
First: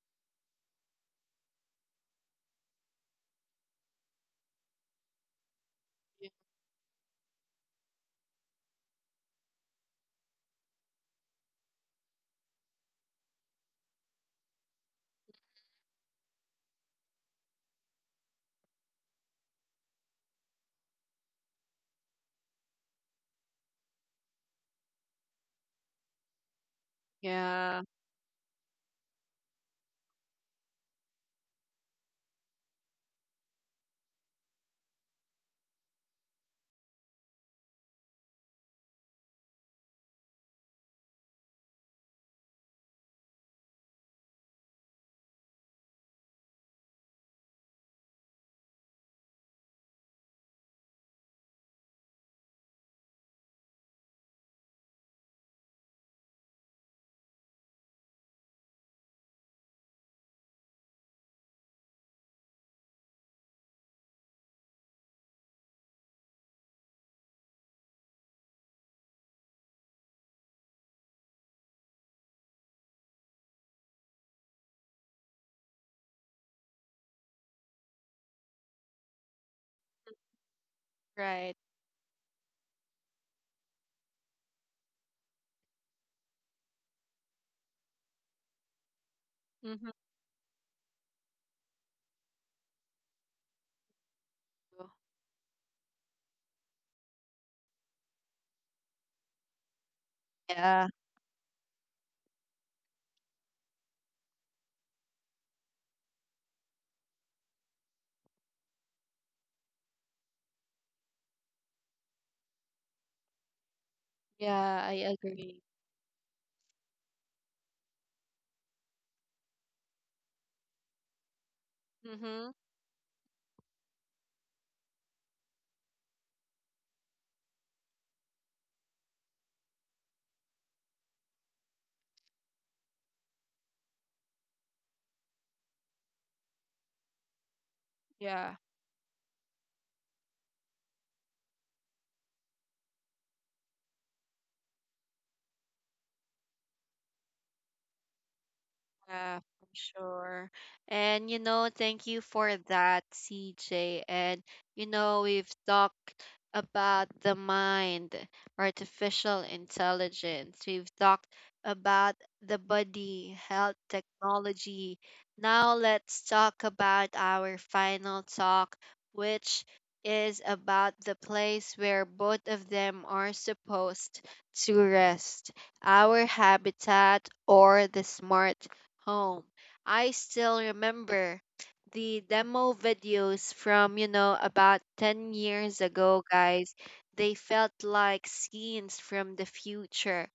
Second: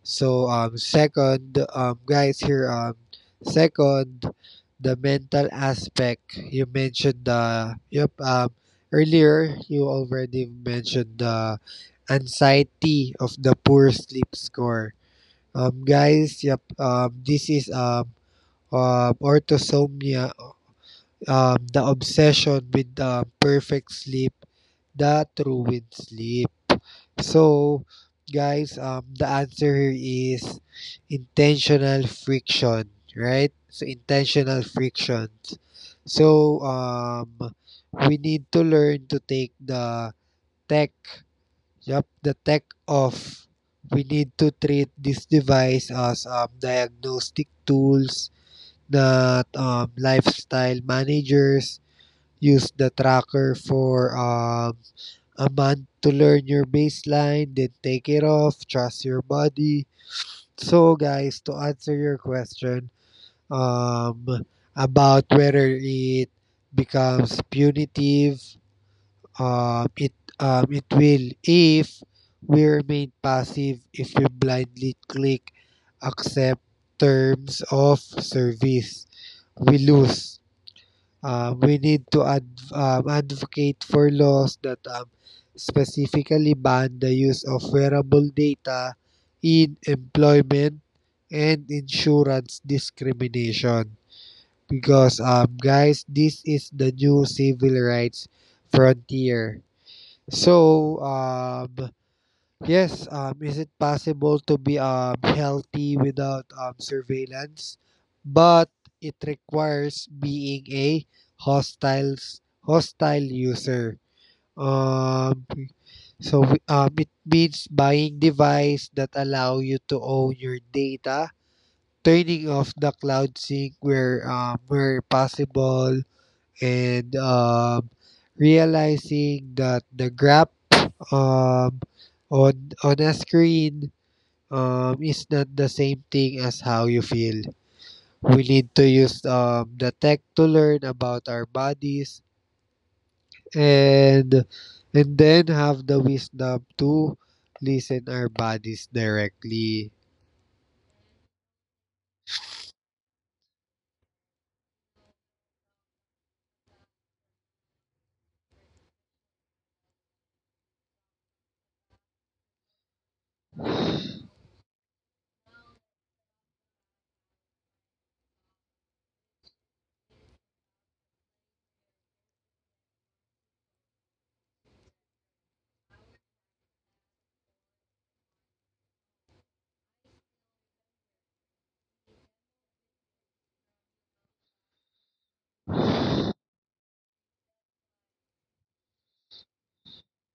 S2: So um, second, um, guys, here um, second, the mental aspect. You mentioned the yep um, earlier. You already mentioned the anxiety of the poor sleep score. Um, guys, yep. Um, this is um, uh, orthosomnia. Um, the obsession with the perfect sleep, that true sleep.
S1: Yeah.
S2: So, guys, um, the answer here is intentional friction, right? So, intentional frictions. So, um, we need to learn to take the tech, yep, the tech off. We need to treat this device as um, diagnostic tools that um, lifestyle managers use the tracker for um, a month to learn your baseline, then take it off, trust your body. So, guys, to answer your question um, about whether it becomes punitive, um, it um, it will if we remain passive. If we blindly click accept terms of service, we lose.
S1: Right.
S2: Um, we need to adv- um, advocate for laws that um, specifically ban the use of wearable data in
S1: Mm-hmm.
S2: employment and insurance discrimination. Because, um, guys, this is the new civil rights frontier.
S1: Yeah.
S2: So, um, yes, um, is it possible to be um, healthy without um, surveillance? But it requires being a hostile hostile user.
S1: Yeah, I
S2: Um,
S1: agree.
S2: so we- um, it means buying device that allow you to own your data, turning
S1: Mm-hmm.
S2: off the cloud sync where um, where possible, and um, realizing that the graph um, on on a screen um, is not the same thing as how you feel. We
S1: Yeah.
S2: need to use um, the tech to learn about our bodies and and then have the wisdom to listen our bodies
S1: Yeah, for
S2: directly.
S1: sure. And you know, thank you for that, C J. And you know, we've talked about the mind, artificial intelligence. We've talked about the body, health technology. Now let's talk about our final talk, which is about the place where both of them are supposed to rest, our habitat or the smart home. I still remember the demo videos from, you know, about ten years ago, guys. They felt like scenes from the future.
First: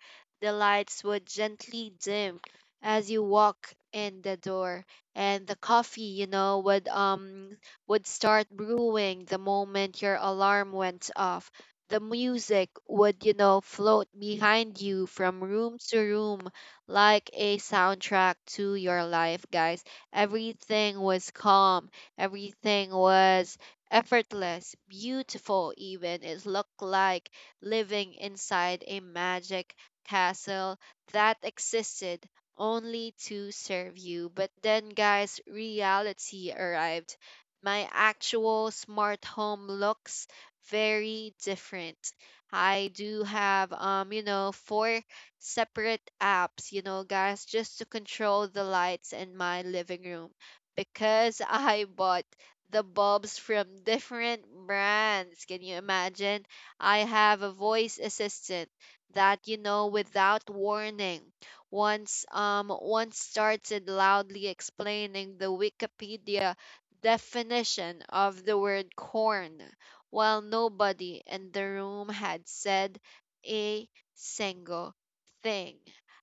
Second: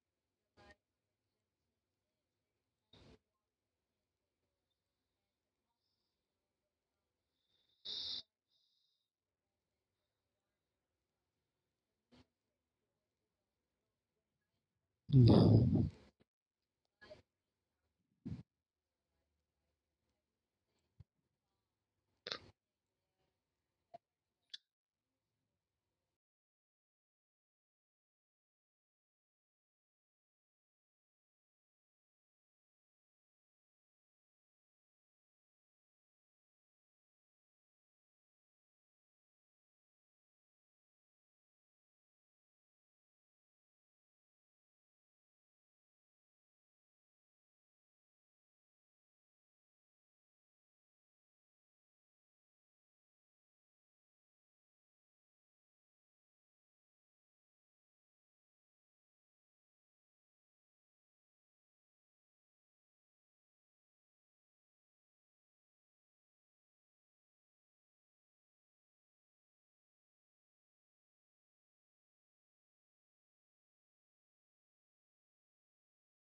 S1: The lights would gently dim as you walk in the door, and the coffee, you know, would um would start brewing the moment your alarm went off. The music would, you know, float behind you from room
S2: Mm.
S1: to room like a soundtrack to your life, guys. Everything was calm, everything was effortless, beautiful, even. It looked like living inside a magic castle that existed only to serve you. But then, guys, reality arrived. My actual smart home looks very different. I do have, um you know, four separate apps, you know, guys, just to control the lights in my living room, because I bought the bulbs from different brands. Can you imagine? I have a voice assistant that, you know, without warning, once um once started loudly explaining the Wikipedia definition of the word corn while nobody in the room had said a single thing.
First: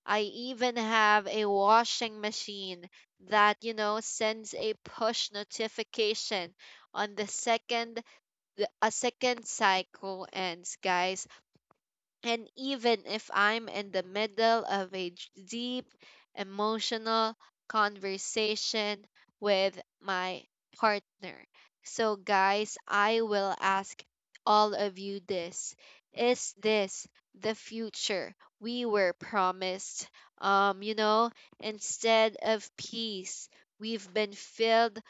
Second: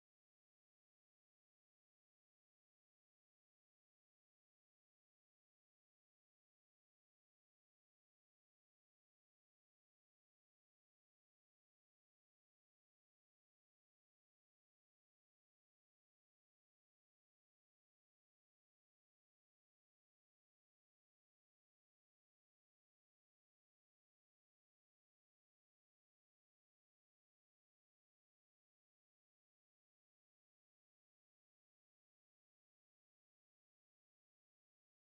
S1: I even have a washing machine that, you know, sends a push notification on the second the, a second cycle ends, guys. And even if I'm in the middle of a j- deep emotional conversation with my partner. So, guys, I will ask all of you this: Is this the future we were promised? Um, you know, instead of peace, we've been filled,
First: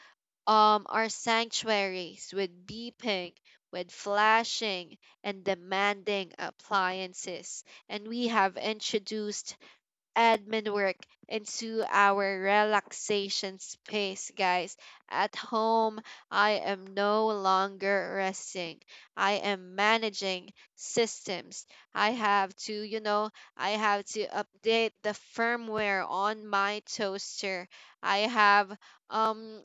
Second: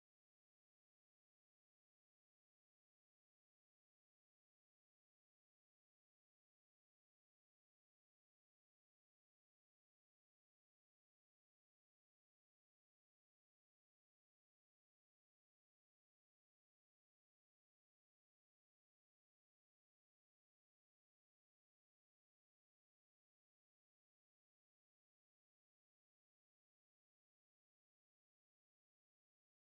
S1: um, are sanctuaries with beeping, with flashing, and demanding appliances. And we have introduced admin work into our relaxation space, guys. At home, I am no longer resting. I am managing systems. I have to, you know, I have to update the firmware on my toaster. I have um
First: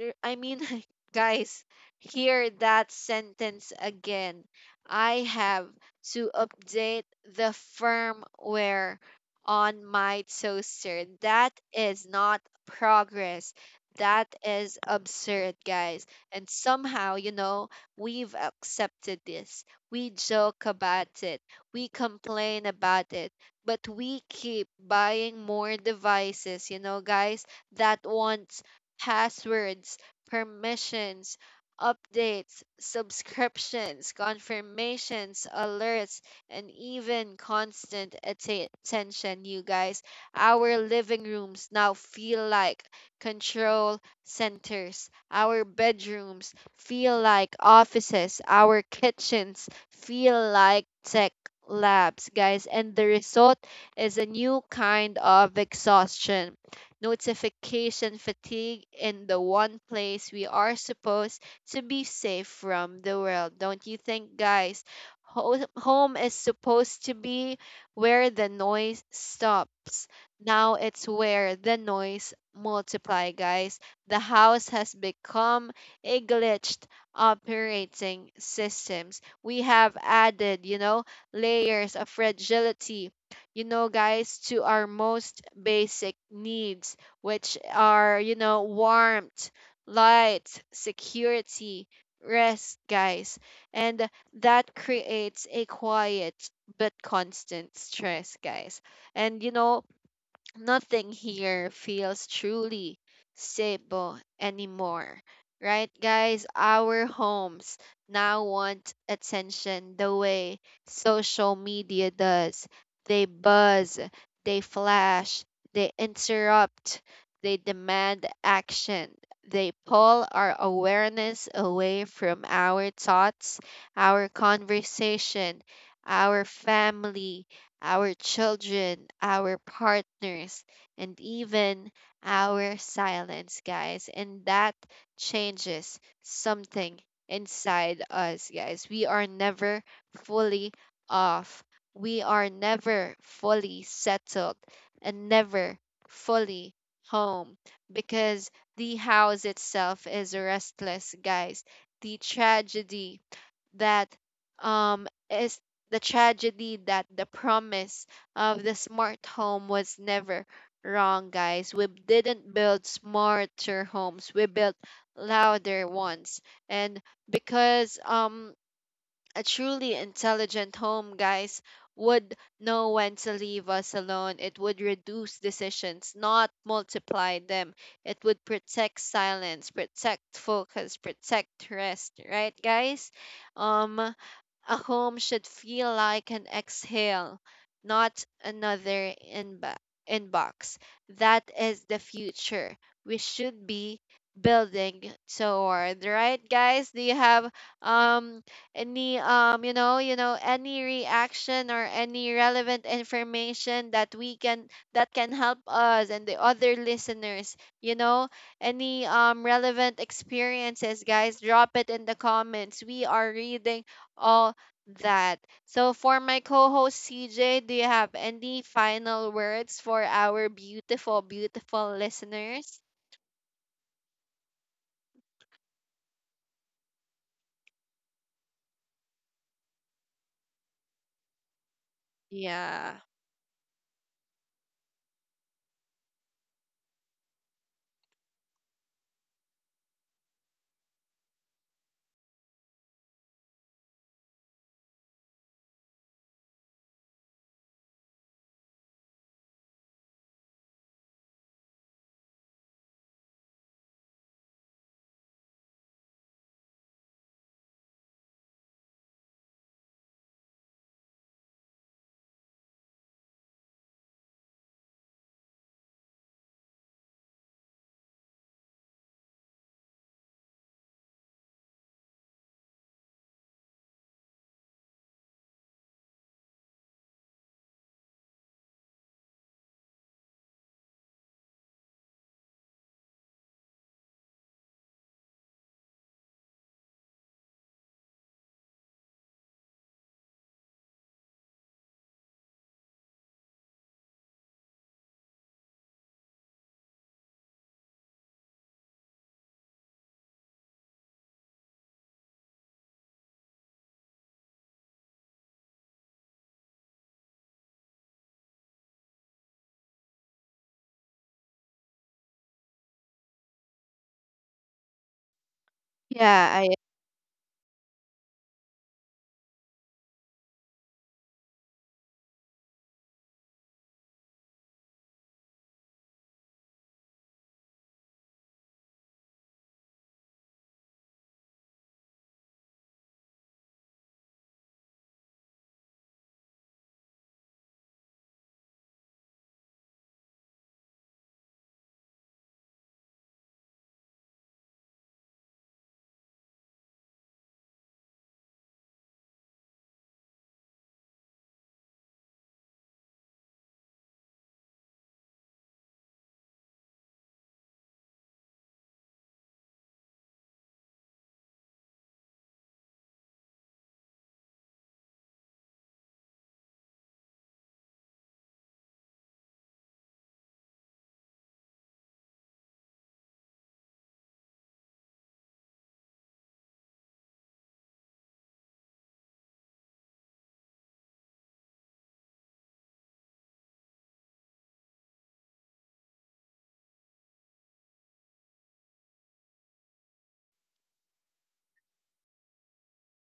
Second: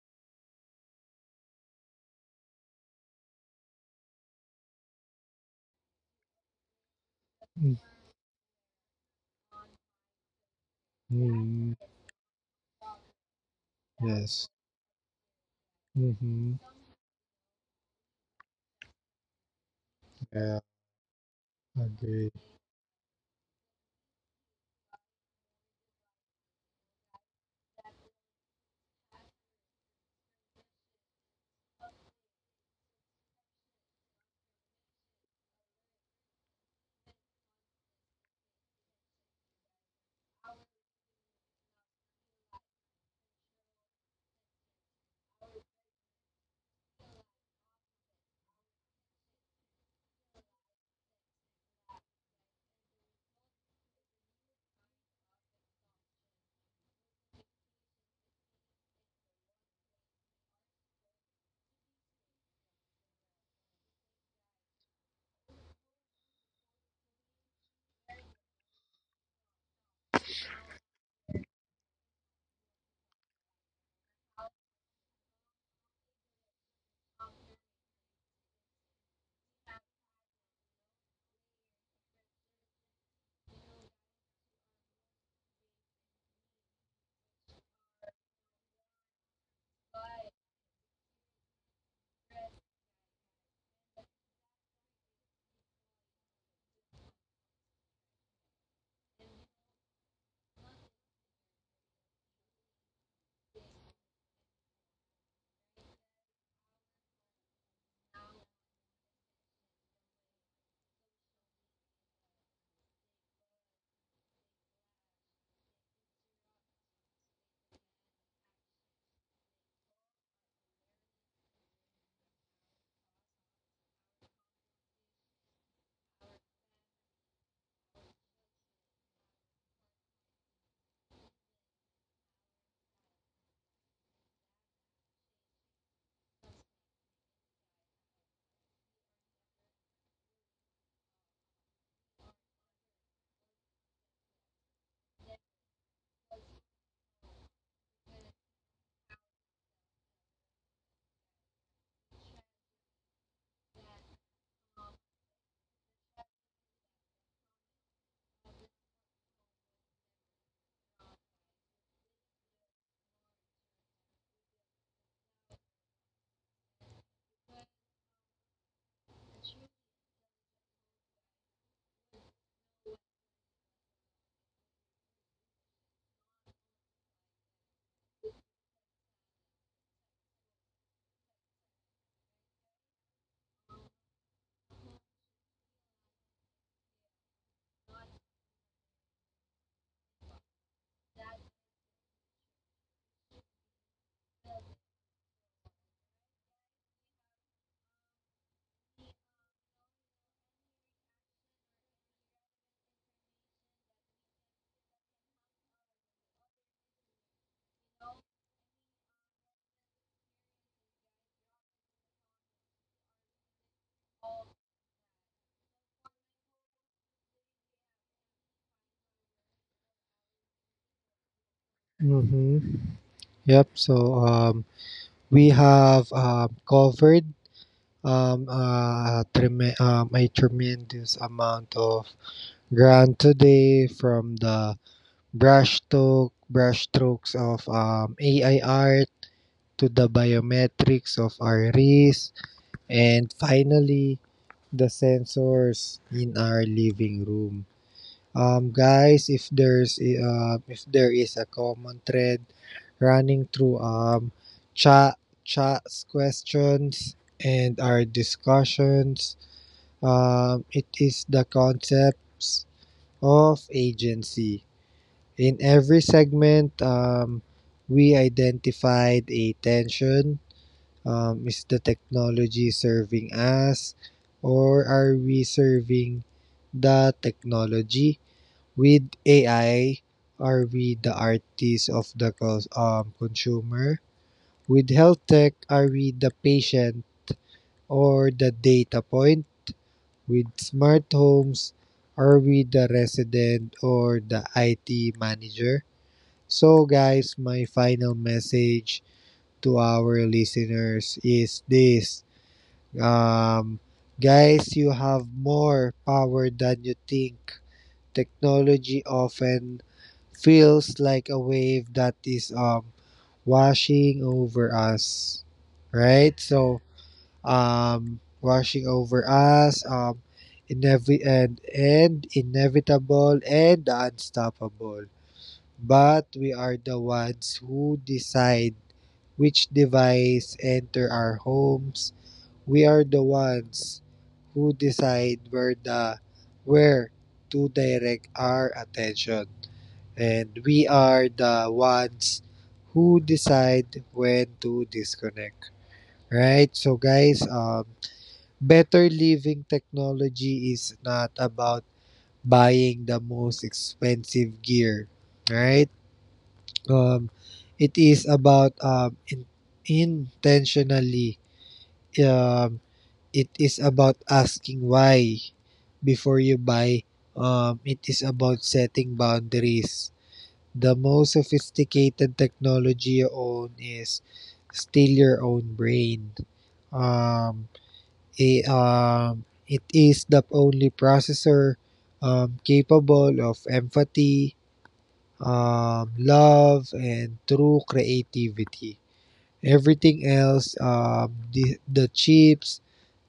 S1: r- I mean, guys, hear that sentence again. I have to update the firmware on my toaster. That
S2: Mhm.
S1: is not progress. That
S2: Yes.
S1: is absurd, guys. And
S2: Mm-hmm.
S1: somehow, you know, we've accepted this. We
S2: Yeah,
S1: joke about it. We
S2: agree.
S1: complain about it. But we keep buying more devices, you know, guys, that want passwords, permissions, updates, subscriptions, confirmations, alerts, and even constant atta- attention, you guys. Our living rooms now feel like control centers. Our bedrooms feel like offices. Our kitchens feel like tech labs, guys. And the result is a new kind of exhaustion, notification fatigue in the one place we are supposed to be safe from the world. Don't you think, guys? Ho- Home is supposed to be where the noise stops. Now it's where the noise multiply, guys. The house has become a glitched operating systems. We have added, you know, layers of fragility, you know, guys, to our most basic needs, which are, you know, warmth, light, security, rest, guys. And that creates a quiet but constant stress, guys. And, you know, nothing here feels truly stable anymore. Right, guys? Our homes now want attention the way social media does. They buzz, they flash, they interrupt, they demand action. They pull our awareness away from our thoughts, our conversation, our family, our children, our partners, and even our silence, guys. And that changes something inside us, guys. We are never fully off, we are never fully settled, and never fully home because the house itself is restless, guys. The tragedy that um is the tragedy that the promise of the smart home was never wrong, guys. We didn't build smarter homes, we built louder ones. And because um a truly intelligent home, guys, would know when to leave us alone. It would reduce decisions, not multiply them. It would protect silence, protect focus, protect rest, right, guys? um a home should feel like an exhale, not another inbo- inbox. That is the future we should be building toward, right, guys? Do you have um any um you know you know any reaction or any relevant information that we can that can help us and the other listeners? You know any um relevant experiences, guys? Drop it in the comments. We are reading all that. So for my co-host C J, do you have any final words for our beautiful, beautiful
S2: Mm-hmm.
S1: listeners?
S2: Yep. So um, we have um, covered um, uh, trem- um, a tremendous amount of
S1: Yeah.
S2: granted today, from the brushstroke, brushstrokes of um, A I art to the biometrics of our wrists, and finally, the sensors in our living room. Um, guys, if there's a- uh, if there is a common thread running through um, chat chat's questions and our discussions, um, it is the concepts of agency. In every segment, um, we identified a tension. Um, is the technology serving us, or are we serving the technology? With A I, are we the artist of the um, consumer? With health tech, are we the patient or the data point? With smart homes, are we the resident or the I T manager? So, guys, my final message to our listeners is this. Um, guys, you have more power than you think. Technology often feels like a wave that is um, washing over us, right?
S1: Yeah, I
S2: So, um, washing over us, um, inevi- and, and inevitable and unstoppable. But we are the ones who decide which device enter our homes. We are the ones who decide where the where to direct our attention. And we are the ones who decide when to disconnect. Right? So guys, um better living technology is not about buying the most expensive gear. Right? Um, it is about um, in- intentionally. Um, it is about asking why before you buy. Um, it is about setting boundaries. The most sophisticated technology you own is still your own brain. Um, i- um, it is the only processor um, capable of empathy, um, love, and true creativity. Everything else, um, the the chips,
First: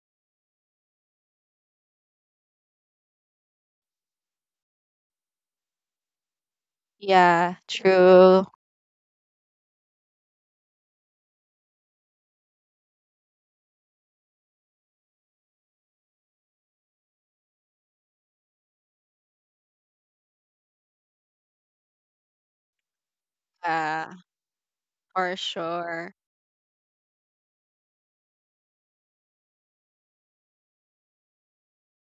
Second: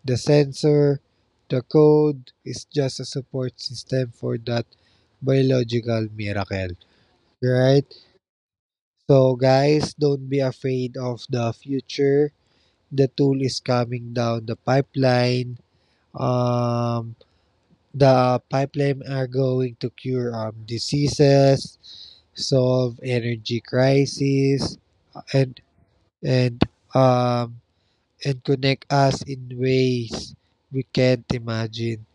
S2: the sensor, the code is just a support system for that biological miracle,
S1: Yeah,
S2: right?
S1: true.
S2: So guys, don't be afraid of the future. The tool is coming down the pipeline. Um, the pipeline are going to cure um, diseases, solve energy
S1: Yeah,
S2: crises,
S1: for
S2: and
S1: sure.
S2: and um, and connect us in ways we can't imagine.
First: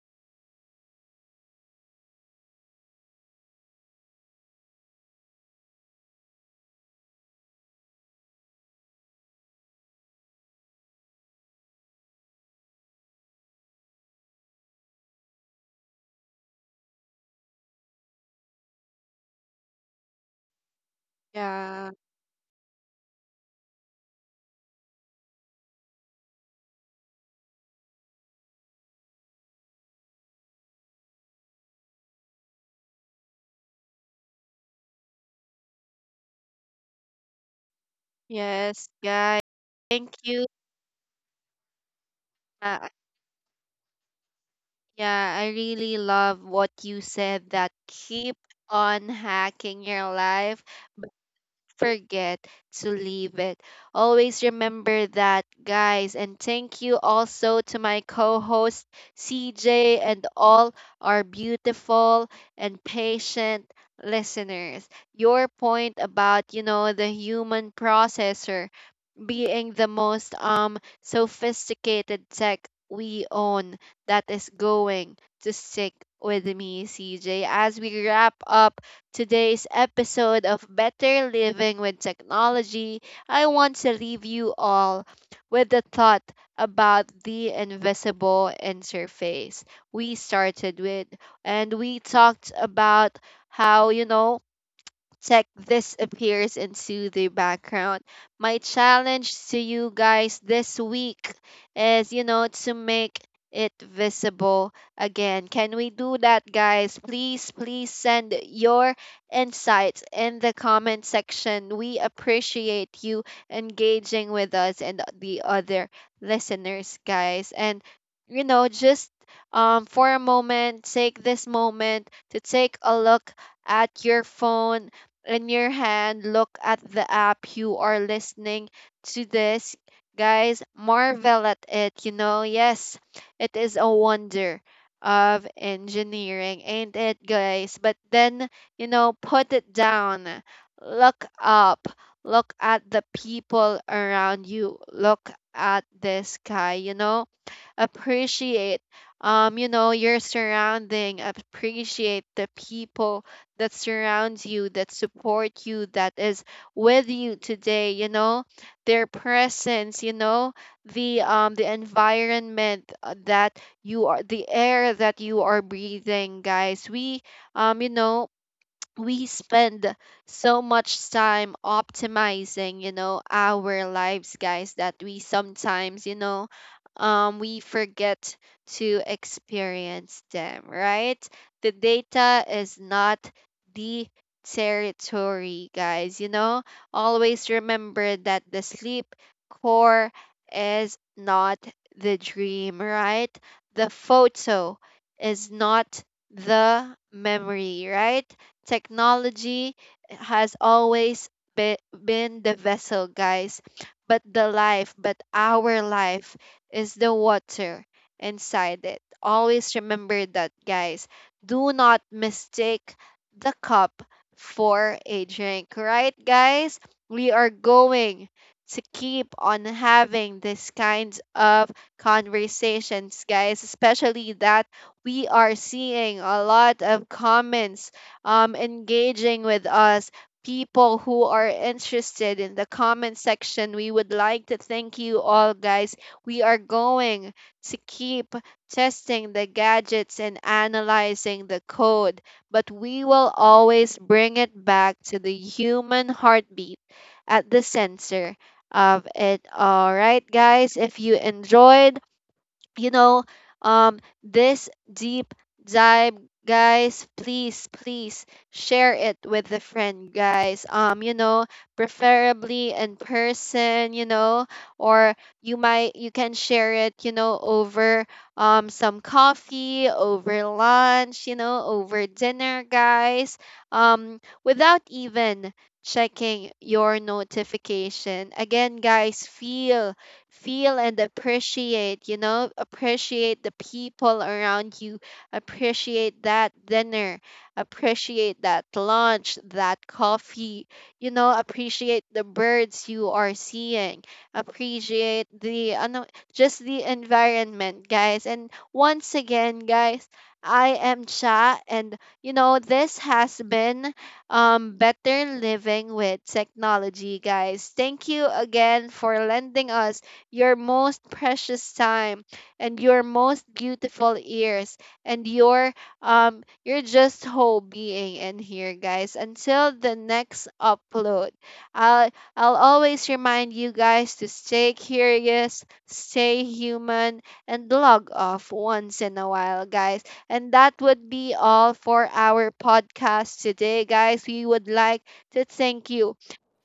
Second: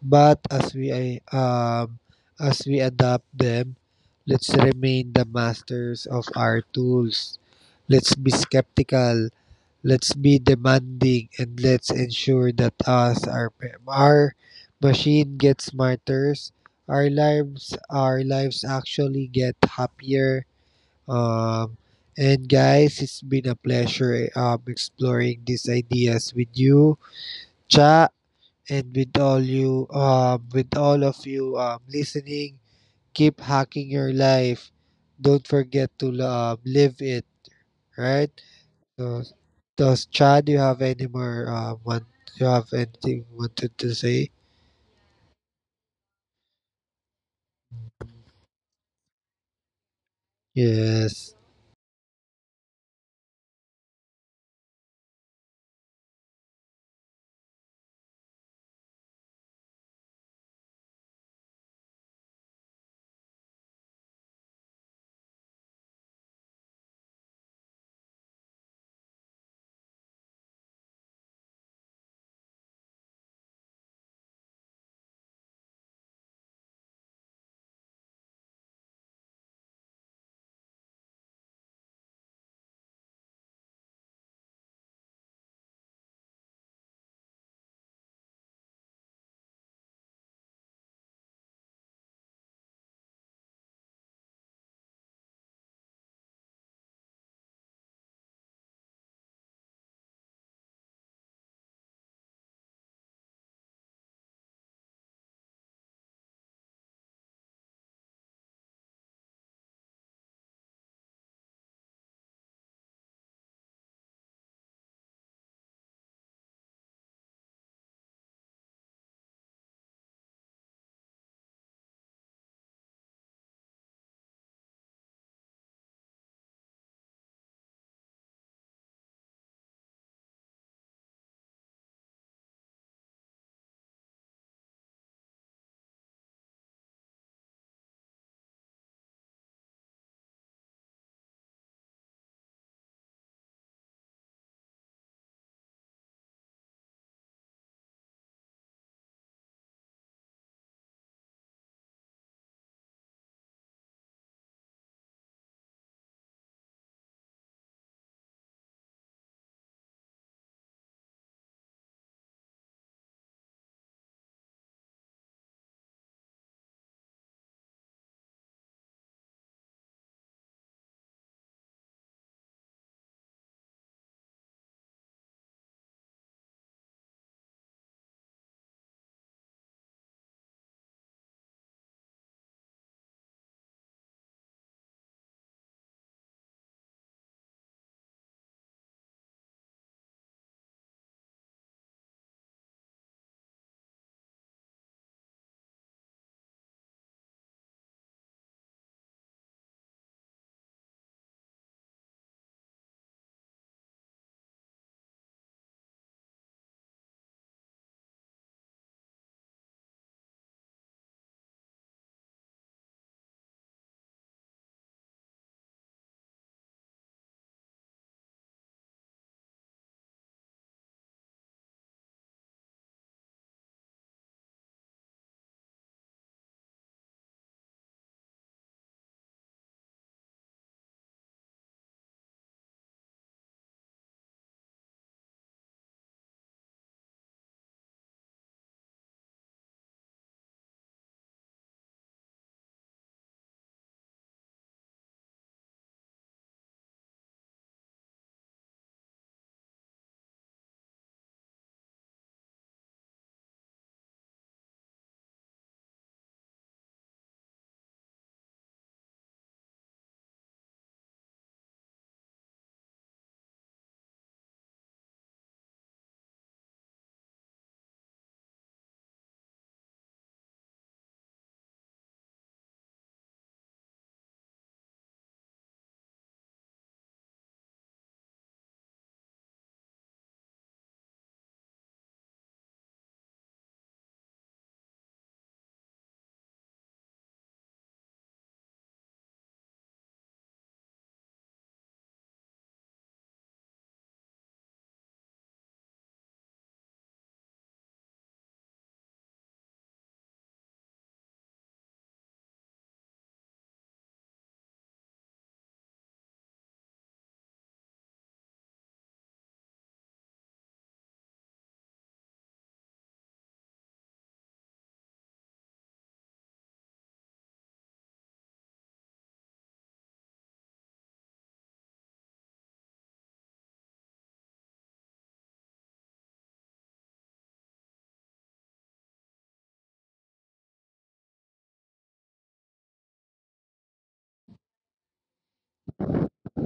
S2: But as we um as we adopt them, let's remain the masters of our tools. Let's be skeptical. Let's be demanding, and let's ensure that us our our machine gets smarter, our lives our lives actually get happier, um,
S1: Yeah.
S2: and guys, it's been a pleasure eh, um, exploring these ideas with you, Cha, and with all you, um, with all of you um, listening. Keep hacking your life. Don't forget to um, live it. Right?
S1: Yes,
S2: So,
S1: guys.
S2: does
S1: Thank
S2: Cha,
S1: you.
S2: do you have any more? Um, want You have
S1: Uh,
S2: anything wanted to say?
S1: yeah, I really love what you said, that keep on hacking your life,
S2: Yes.
S1: forget to leave it. Always remember that, guys. And thank you also to my co host, C J, and all our beautiful and patient listeners. Your point about, you know, the human processor being the most um sophisticated tech we own, that is going to stick with me, C J, as we wrap up today's episode of Better Living with Technology. I want to leave you all with the thought about the invisible interface we started with, and we talked about how, you know, tech disappears into the background. My challenge to you guys this week is, you know, to make it visible again. Can we do that, guys? Please, please send your insights in the comment section. We appreciate you engaging with us and the other listeners, guys. And, you know, just um, for a moment, take this moment to take a look at your phone in your hand, look at the app you are listening to this. Guys, marvel at it. You know, yes, it is a wonder of engineering, ain't it, guys? But then, you know, put it down, look up, look at the people around you, look at the sky, you know, appreciate um you know your surrounding, appreciate the people that surrounds you, that support you, that is with you today, you know, their presence, you know, the um the environment, uh, that you are, the air that you are breathing, guys. We um you know we spend so much time optimizing, you know, our lives, guys, that we sometimes, you know, um we forget to experience them, right? The data is not the territory, guys, you know. Always remember that. The sleep core is not the dream, right? The photo is not the memory, right? Technology has always be, been the vessel, guys, but the life, but our life is the water inside it. Always remember that, guys. Do not mistake the cup for a drink, right, guys? We are going to keep on having these kinds of conversations, guys, especially that we are seeing a lot of comments um, engaging with us, people who are interested in the comment section. We would like to thank you all, guys. We are going to keep testing the gadgets and analyzing the code, but we will always bring it back to the human heartbeat at the center of it. All right, guys, if you enjoyed, you know, um, this deep dive, guys, please, please share it with a friend, guys. Um, you know, preferably in person, you know, or you might you can share it, you know, over um some coffee, over lunch, you know, over dinner, guys. Um, without even checking your notification. Again, guys, feel feel and appreciate, you know, appreciate the people around you, appreciate that dinner, appreciate that lunch, that coffee, you know, appreciate the birds you are seeing, appreciate the ano, just the environment, guys. And once again, guys, I am Cha and you know this has been, um, better living with technology, guys. Thank you again for lending us your most precious time, and your most beautiful ears, and your um your just whole being in here, guys. Until the next upload, I'll I'll always remind you guys to stay curious, stay human, and log off once in a while, guys. And that would be all for our podcast today, guys. We would like to thank you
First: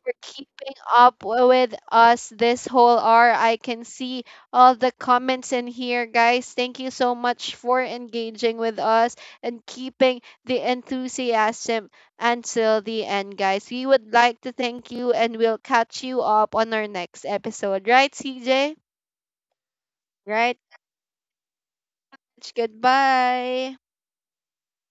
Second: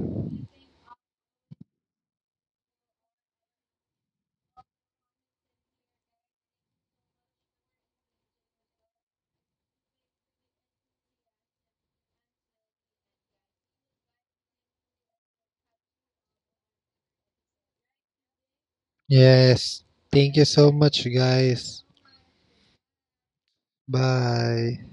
S1: for keeping up w- with us this whole hour. I can see all the comments in here, guys. Thank you so much for engaging with us and keeping the enthusiasm until the end, guys. We would like to thank you and we'll catch you up on our next episode. Right, C J?
S2: Yes. Thank you
S1: Right?
S2: so much, guys.
S1: Goodbye.
S2: Bye.